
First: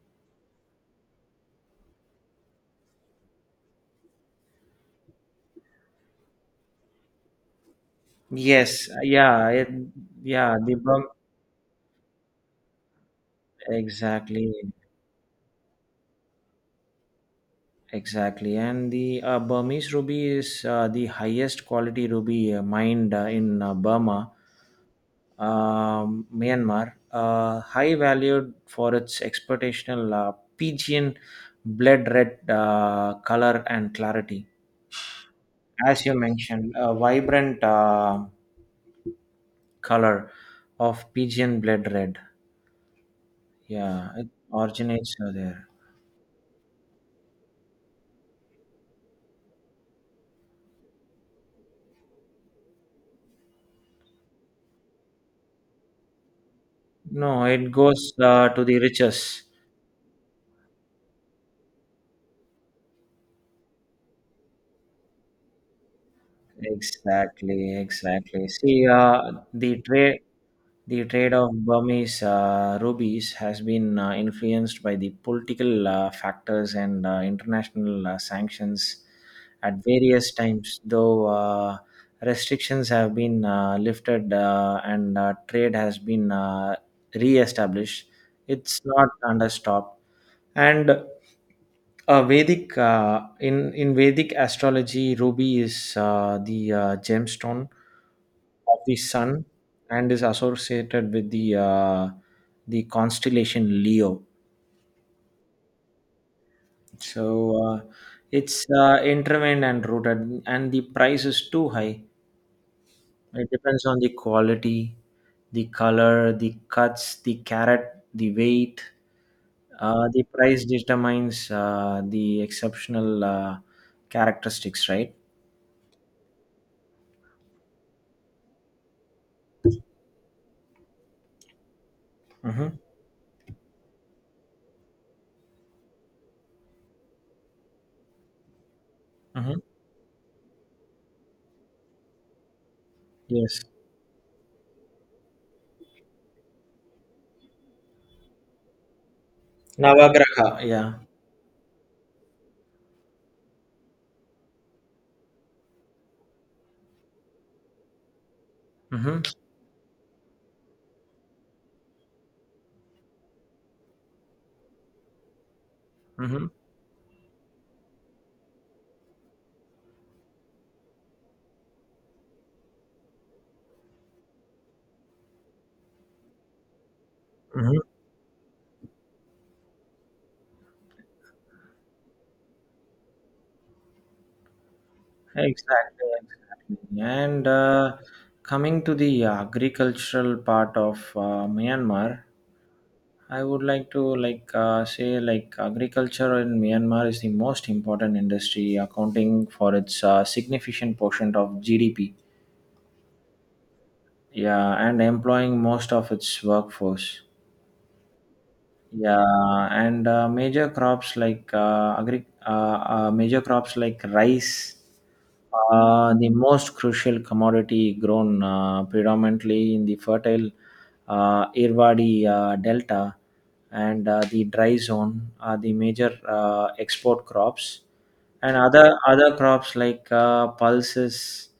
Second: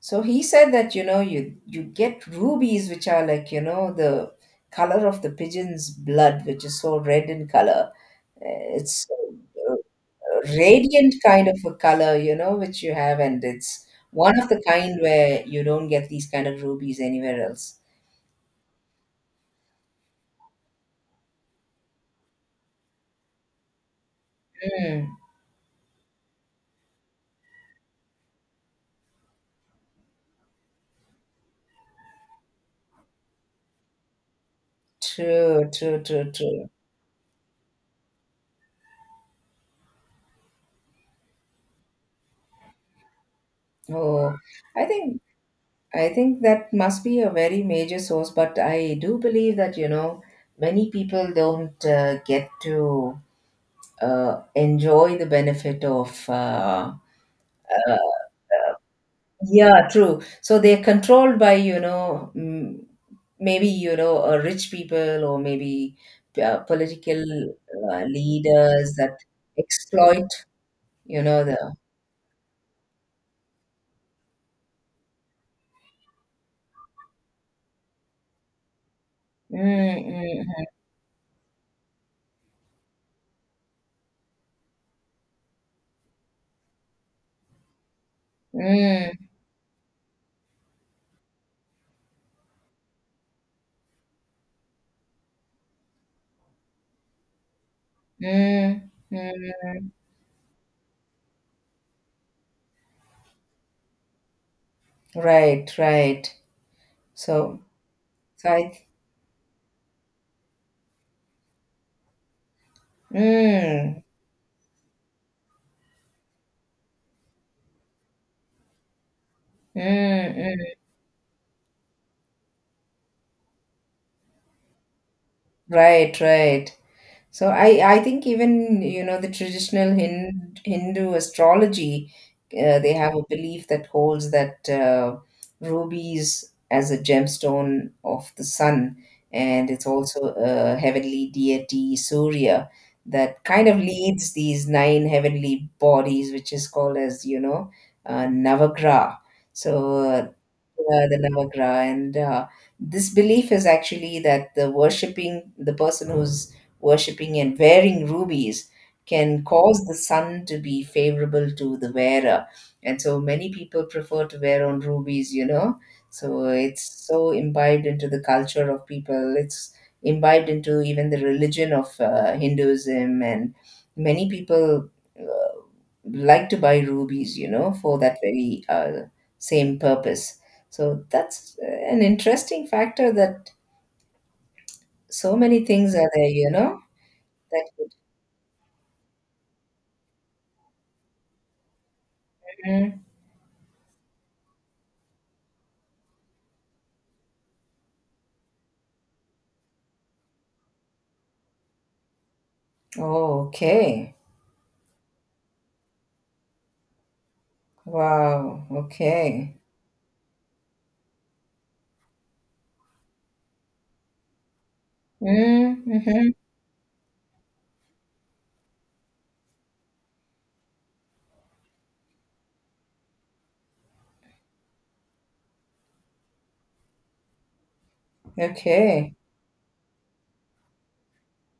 S2: so he said that, you get rubies which are like, the color of the pigeon's blood, which is so red in color.
S1: Yes,
S2: It's,
S1: yeah, it, yeah. The bump
S2: radiant kind of a color, which you have, and it's one of
S1: exactly.
S2: the kind where you don't get these kind of rubies anywhere else.
S1: Exactly, and the Burmese ruby is the highest quality ruby mined in Burma,
S2: Mm,
S1: Myanmar, high valued for its exportational pigeon blood red color and clarity.
S2: true, true,
S1: As you
S2: true, true.
S1: mentioned, a vibrant color of pigeon blood red. Yeah, it
S2: Oh, I
S1: originates
S2: think,
S1: there.
S2: I think that must be a very major source, but I do believe that, many people don't, get to, enjoy the benefit of,
S1: No, it
S2: uh,
S1: goes to the riches.
S2: yeah, true. So they're controlled by, mm, maybe, rich people, or maybe, political,
S1: Exactly, exactly. See,
S2: leaders that exploit,
S1: the trade of
S2: the.
S1: Burmese rubies has been influenced by the political factors and international sanctions
S2: Mm,
S1: at various
S2: mm,
S1: times, though restrictions have been lifted, and trade has been re established. It's not
S2: mm,
S1: under stop, and Vedic, in Vedic astrology, ruby is the gemstone of
S2: mm,
S1: the
S2: mm,
S1: sun
S2: mm.
S1: and is associated with the constellation Leo.
S2: Right, right. So,
S1: So
S2: so
S1: it's
S2: I.
S1: intervened and rooted, and the price is too high. It depends on
S2: Mm,
S1: the quality, the color, the cuts, the carrot, the weight.
S2: mm,
S1: The price
S2: mm.
S1: determines the exceptional characteristics, right?
S2: Right, right. So I think even the traditional Hindu, Hindu astrology,
S1: Mm-hmm.
S2: they have a belief that holds that, rubies as a gemstone of the sun,
S1: Mm-hmm.
S2: and it's also a heavenly deity Surya that
S1: Yes.
S2: kind of leads these nine heavenly bodies, which is called as Navagraha. So,
S1: Navagraha. Yeah.
S2: the Navagraha. And, this belief is actually that the worshipping, the person who's worshipping and wearing rubies
S1: Mm-hmm.
S2: can cause the sun to be favorable to the wearer. And so many people prefer to wear on rubies, So
S1: Mm-hmm.
S2: it's so imbibed into the culture of people. It's imbibed into even the religion of, Hinduism. And many people like to buy rubies,
S1: Mm-hmm.
S2: for that very, same purpose. So that's an interesting factor that so many things
S1: Exactly.
S2: are there,
S1: Exactly. And
S2: That could,
S1: Coming to the agricultural part of Myanmar,
S2: Mm.
S1: I would like to, like, say, like, agriculture in Myanmar is the most important industry, accounting for its significant portion of GDP.
S2: Oh, okay,
S1: Yeah, and employing most of its workforce.
S2: wow, okay.
S1: Yeah, and Major crops like rice,
S2: Mm, mm-hmm.
S1: the most crucial commodity grown predominantly in the fertile Irrawaddy delta and the dry zone are the major export crops, and other
S2: Okay,
S1: other crops like pulses,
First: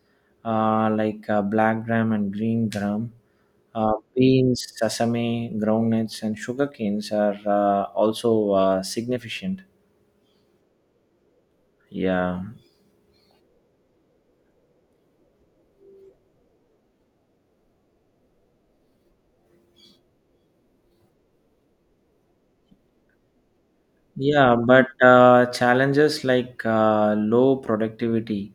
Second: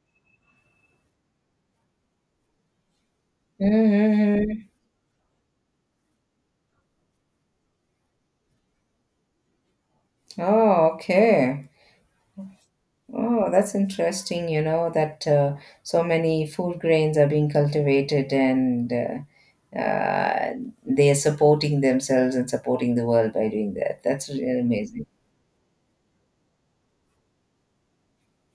S1: like black gram and green gram,
S2: mm-hmm.
S1: beans, sesame, groundnuts, and sugar canes are also significant.
S2: Mm-hmm. Oh, okay.
S1: Yeah,
S2: Oh, that's interesting, that, so many food grains are being cultivated, and, they are supporting themselves and supporting the world by doing that. That's
S1: yeah,
S2: really
S1: but
S2: amazing.
S1: challenges like low productivity,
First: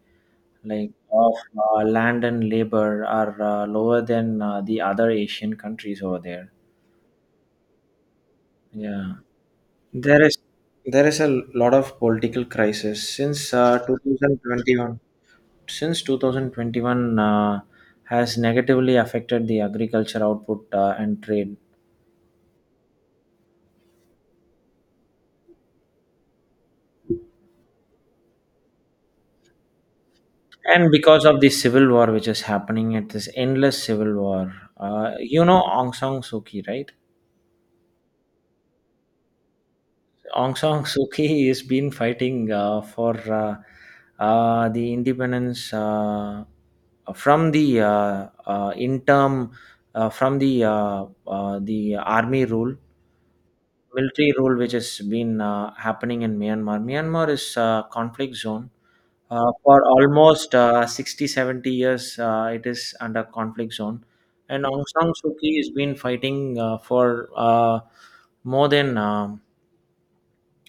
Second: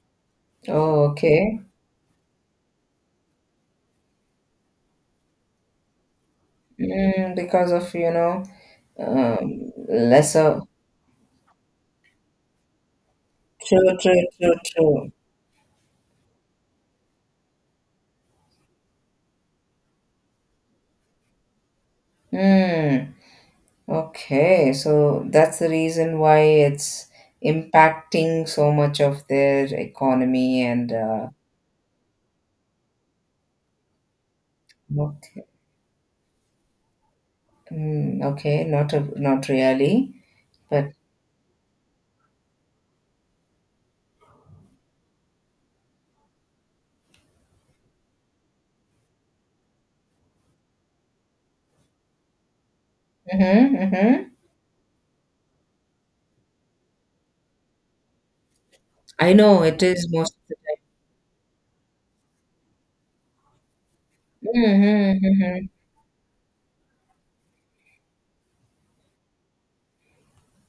S1: like
S2: Oh,
S1: of
S2: okay.
S1: land and labor, are lower than the other Asian countries over there.
S2: Mm, because of,
S1: Yeah, there is
S2: lesser.
S1: there is a lot of political crisis since
S2: True, true, true,
S1: 2021.
S2: true.
S1: Since 2021 has negatively affected the agriculture output and trade.
S2: Mm, okay. So that's the reason why it's impacting so much of their economy and,
S1: And because of the civil war, which is happening, at this endless civil war,
S2: okay.
S1: you know, Aung San Suu Kyi, right?
S2: Mm, okay, not a, not really,
S1: Aung San
S2: but
S1: Suu Kyi has been fighting for uh, the independence from the uh, uh, interim from the army rule,
S2: hmm, hmm.
S1: military rule, which has been happening in Myanmar. Myanmar is a conflict zone.
S2: I know
S1: For
S2: it is most.
S1: almost 60, 70 years, it is under conflict zone. And Aung San
S2: Mm-hmm,
S1: Suu Kyi
S2: mm-hmm.
S1: has been fighting for more than um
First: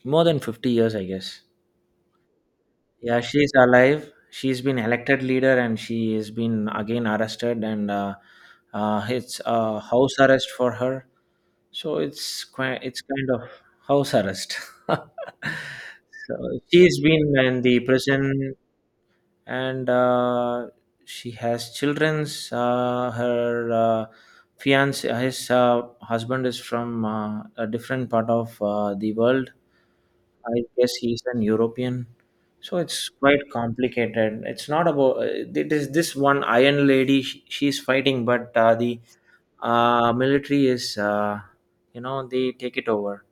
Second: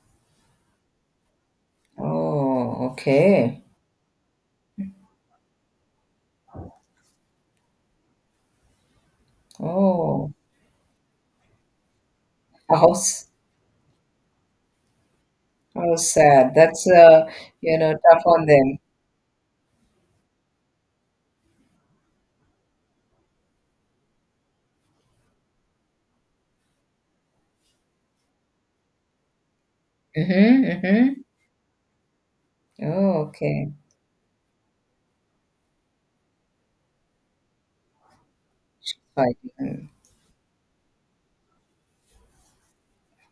S1: more than 50 years, I guess.
S2: Oh,
S1: Yeah, she's
S2: okay.
S1: alive. She's been elected leader, and she has been again arrested, and it's house
S2: Oh,
S1: arrest for her. So it's quite,
S2: how
S1: it's
S2: s-,
S1: kind of house arrest.
S2: how
S1: So
S2: sad. That's,
S1: she's been in the
S2: tough on
S1: prison,
S2: them.
S1: and she has childrens. Her fiance, his husband, is from a different part of the world.
S2: Mm-hmm,
S1: I guess he's
S2: mm-hmm.
S1: an European. So it's
S2: Oh,
S1: quite
S2: okay.
S1: complicated. It's not about it, is this one Iron Lady. She's fighting, but
S2: She's
S1: the
S2: fighting.
S1: military is, you know, they take it over.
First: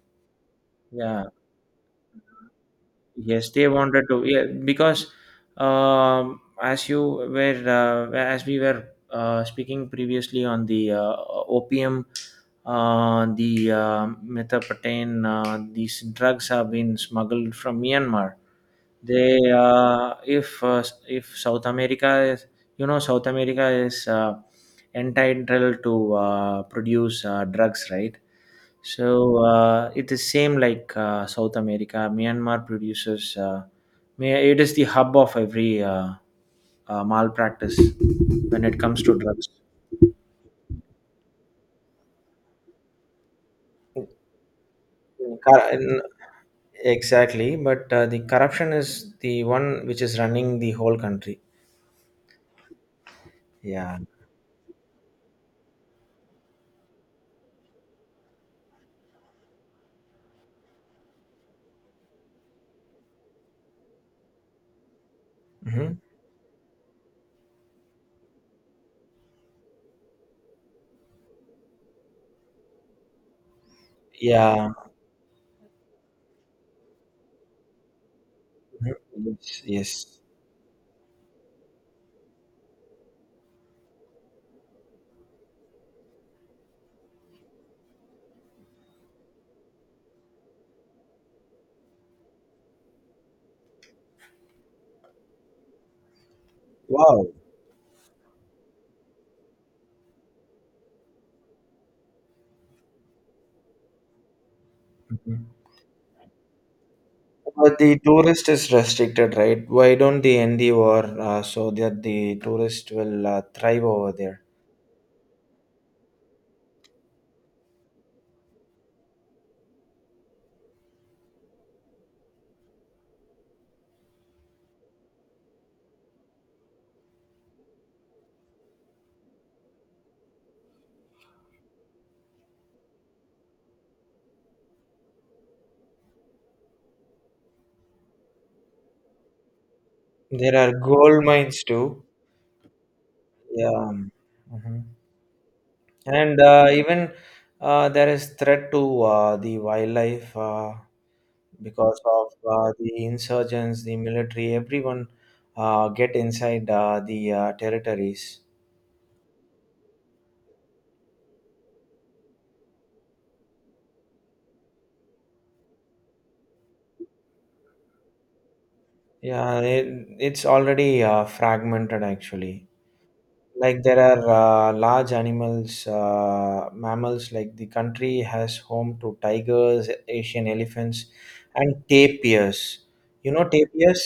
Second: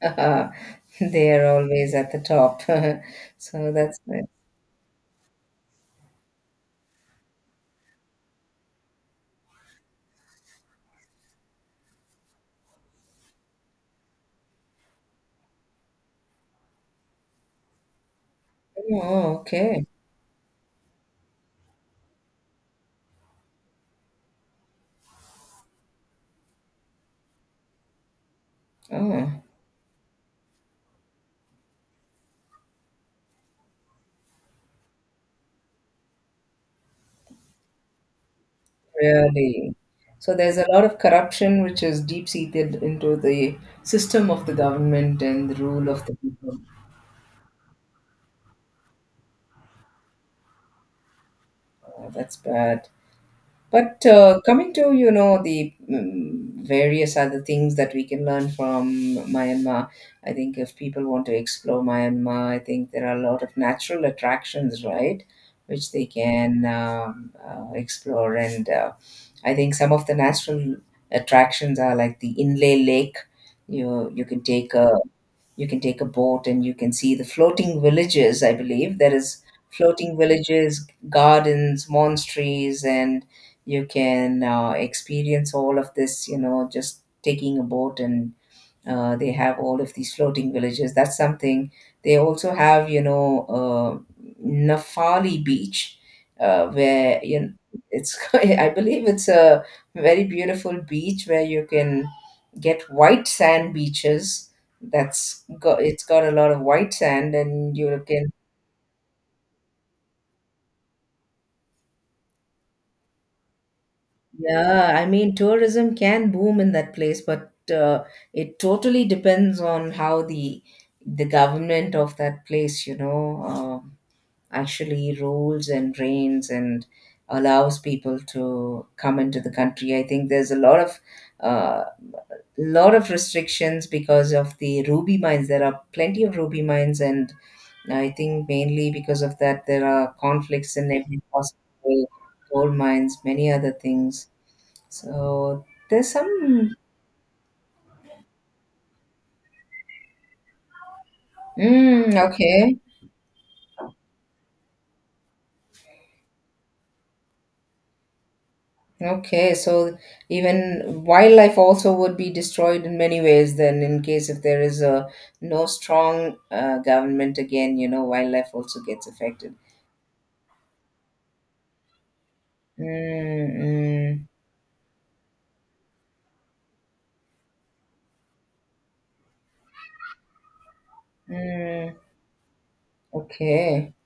S1: Yeah.
S2: They are always at the top.
S1: Yes, they
S2: So that's
S1: wanted to.
S2: it.
S1: Yeah, because, as you were, as we were speaking previously on the opium, the methamphetamine, these drugs have been smuggled from Myanmar.
S2: Oh,
S1: They,
S2: okay.
S1: if if South America is, you know, South America is entitled to produce drugs, right?
S2: Oh.
S1: So it is same like South America. Myanmar produces. It is the hub of every malpractice when it comes to drugs.
S2: Really. So there's a lot of corruption which is deep seated into the system of the government and the
S1: Cor-
S2: rule
S1: n-
S2: of the people.
S1: Exactly, but the corruption is the one which is running the whole country.
S2: Oh, that's bad.
S1: Yeah.
S2: But, coming to the mm, various other things that we can learn from Myanmar, I think if people want to explore Myanmar, I think there are a lot of natural attractions, right,
S1: Hmm.
S2: which they can, explore. And, I think some of the natural attractions are like the Inlay Lake. You can
S1: Yeah.
S2: take a, you can take a boat, and you can see the floating villages. I believe there is
S1: Yes. Yes.
S2: floating villages, gardens, monasteries, and you can, experience all of this, just taking a boat, and, they have all of these floating villages. That's something. They also have, Nafali Beach, where,
S1: Wow.
S2: it's. I believe it's a very beautiful beach where you can get white sand beaches. That's
S1: Mhm.
S2: got, it's got a lot of white sand, and
S1: But the
S2: you can.
S1: tourist is restricted, right? Why don't they end the war so that the tourist will thrive over there?
S2: Yeah, I mean, tourism can boom in that place, but, it totally depends on how the government of that place, actually rules and reigns and allows people to come into the country. I think there's a lot of, uh, lot of restrictions because of the ruby mines. There are plenty of ruby mines, and I think mainly because of that there are
S1: There are
S2: conflicts in every
S1: gold
S2: possible
S1: mines too.
S2: way. Gold mines, many other
S1: Yeah.
S2: things.
S1: Mhm.
S2: So there's
S1: And
S2: some.
S1: Even there is threat to the wildlife because
S2: Mm,
S1: of
S2: okay.
S1: the insurgents, the military, everyone get inside the territories.
S2: Okay, so even wildlife also would be destroyed in many ways then, in case if there is a no strong, government again, wildlife also gets affected.
S1: Yeah, it, it's already fragmented, actually.
S2: Mm,
S1: Like, there are
S2: mm,
S1: large animals, mammals, like, the country has home to tigers, Asian elephants, and
S2: mm,
S1: tapirs. You know,
S2: okay.
S1: tapirs,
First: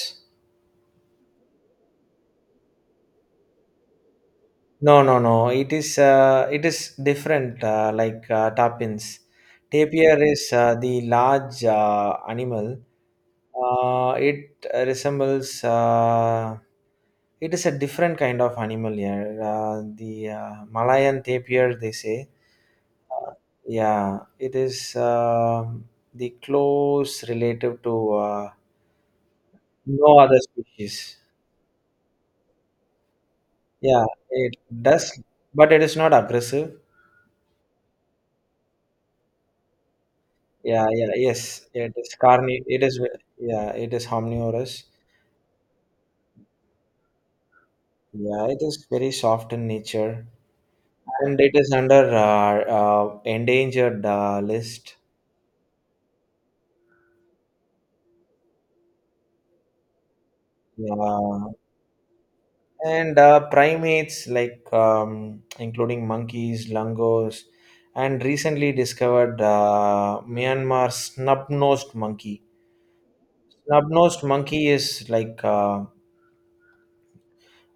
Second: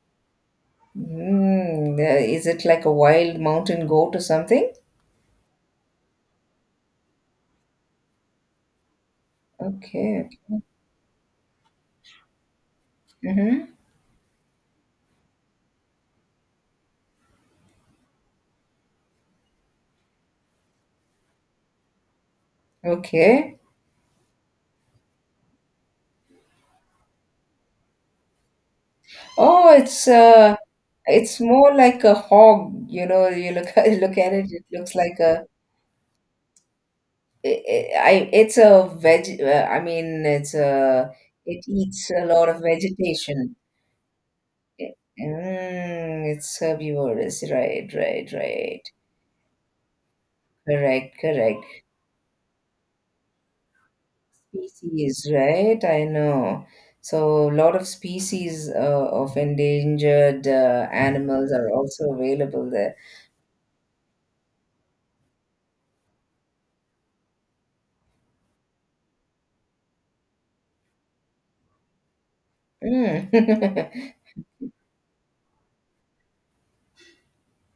S2: Mm, is it like a wild mountain goat or something?
S1: no, no, no, it is, different, like tapins, tapir
S2: Okay.
S1: is the large animal.
S2: Mm-hmm.
S1: It resembles, it is a different kind of animal here, uh, the Malayan tapir, they say.
S2: Okay.
S1: Yeah, it is, the close relative to
S2: Oh, it's
S1: no other
S2: uh,
S1: species.
S2: it's more like a hog, you look you
S1: Yeah,
S2: look at it,
S1: it
S2: it looks like
S1: does,
S2: a.
S1: but it is not aggressive.
S2: I it's a veg. I mean, it's
S1: Yeah, yeah,
S2: a, it
S1: yes, it
S2: eats
S1: is
S2: a lot of
S1: carni. It is ve-,
S2: vegetation.
S1: yeah, it is omnivorous.
S2: Mm, it's herbivorous, right? Right?
S1: Yeah, it
S2: Right?
S1: is very soft in nature,
S2: Correct?
S1: and it
S2: Correct.
S1: is under endangered list.
S2: Species, right? I know. So a lot of species of endangered,
S1: Yeah,
S2: animals are also available there.
S1: and primates like, including monkeys, langurs, and recently discovered Myanmar snub-nosed monkey.
S2: Mm.
S1: Snub-nosed monkey is like uh,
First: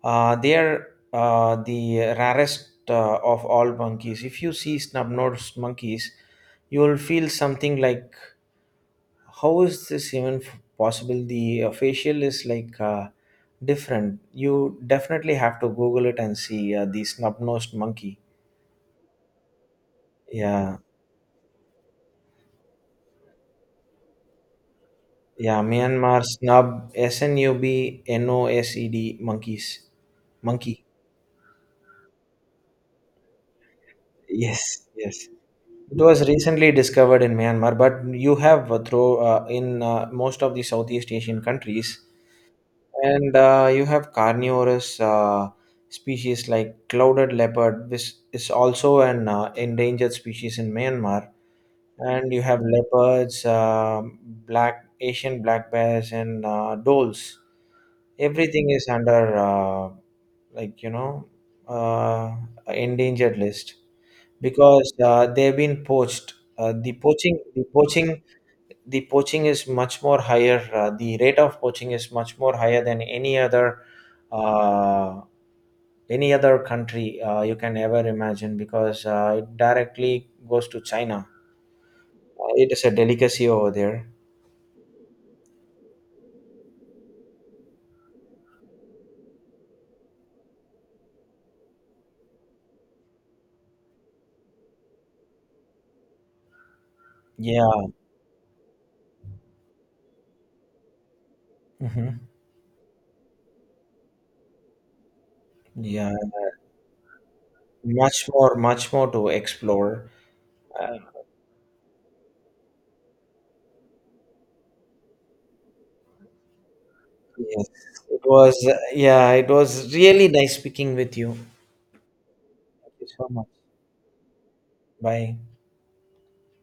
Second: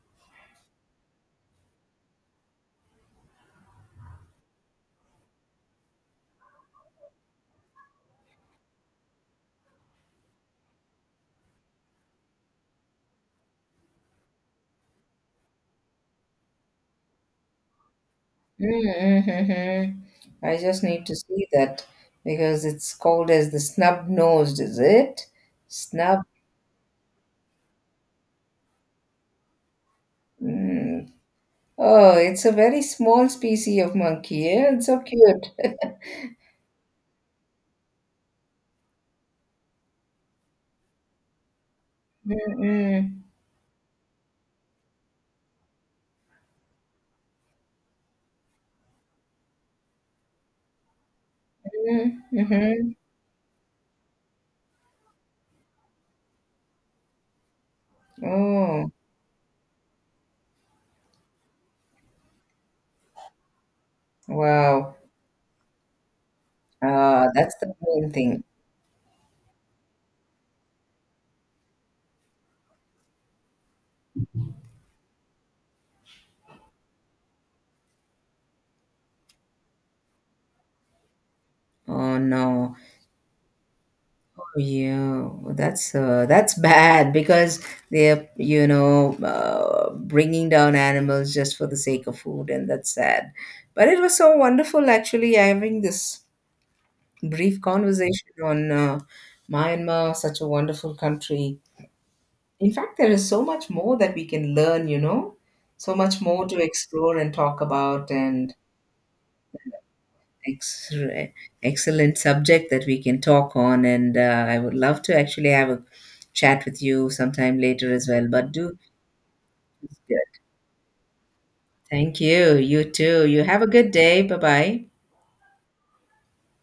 S1: uh, they are the rarest of all monkeys. If you see snub-nosed monkeys, you will feel something like, "How is this even possible?" The facial is like different. You definitely have to Google it and see the snub-nosed monkey.
S2: Mm-hmm. I
S1: Yeah,
S2: just need to see that because it's called as the snub-nosed, is it?
S1: yeah. Myanmar snub snub-nosed monkeys. Monkey.
S2: Mm. Oh, it's a very small species of monkey. Yeah?
S1: Yes,
S2: It's so
S1: yes.
S2: cute.
S1: It was recently discovered in Myanmar, but you have through in most of the Southeast Asian countries,
S2: Mm-mm.
S1: and you have carnivorous species like clouded leopard, which is also an endangered species in Myanmar. And
S2: Mm-hmm.
S1: you have
S2: Mm-hmm.
S1: leopards, black Asian black bears, and doles. Everything is
S2: Oh,
S1: under, like, you know, uh, endangered list because
S2: wow.
S1: they've been poached. Uh, the poaching,
S2: That's
S1: the
S2: the main
S1: poaching
S2: thing.
S1: the poaching is much more higher, the rate of poaching is much more higher than uh, any other country you can ever imagine, because it directly goes to China.
S2: Oh
S1: It
S2: no.
S1: is a delicacy over there.
S2: Oh, yeah, that's, that's bad because they're, bringing down animals just for the sake of food, and that's sad. But it was so wonderful actually having this brief
S1: Yeah.
S2: conversation on, Myanmar, such a wonderful country.
S1: Hmm.
S2: In fact, there is so much more that we can learn, so
S1: Yeah.
S2: much more to explore and talk about,
S1: much
S2: and
S1: more much more to explore.
S2: ex-,
S1: uh,
S2: excellent subject that we can talk on. And, I would love to actually have a chat with you sometime
S1: yes,
S2: later as
S1: it
S2: well. But
S1: was,
S2: do
S1: yeah, it was really nice speaking with you.
S2: thank you. You
S1: Thank you
S2: too.
S1: so
S2: You
S1: much.
S2: have a good day. Bye bye.
S1: Bye.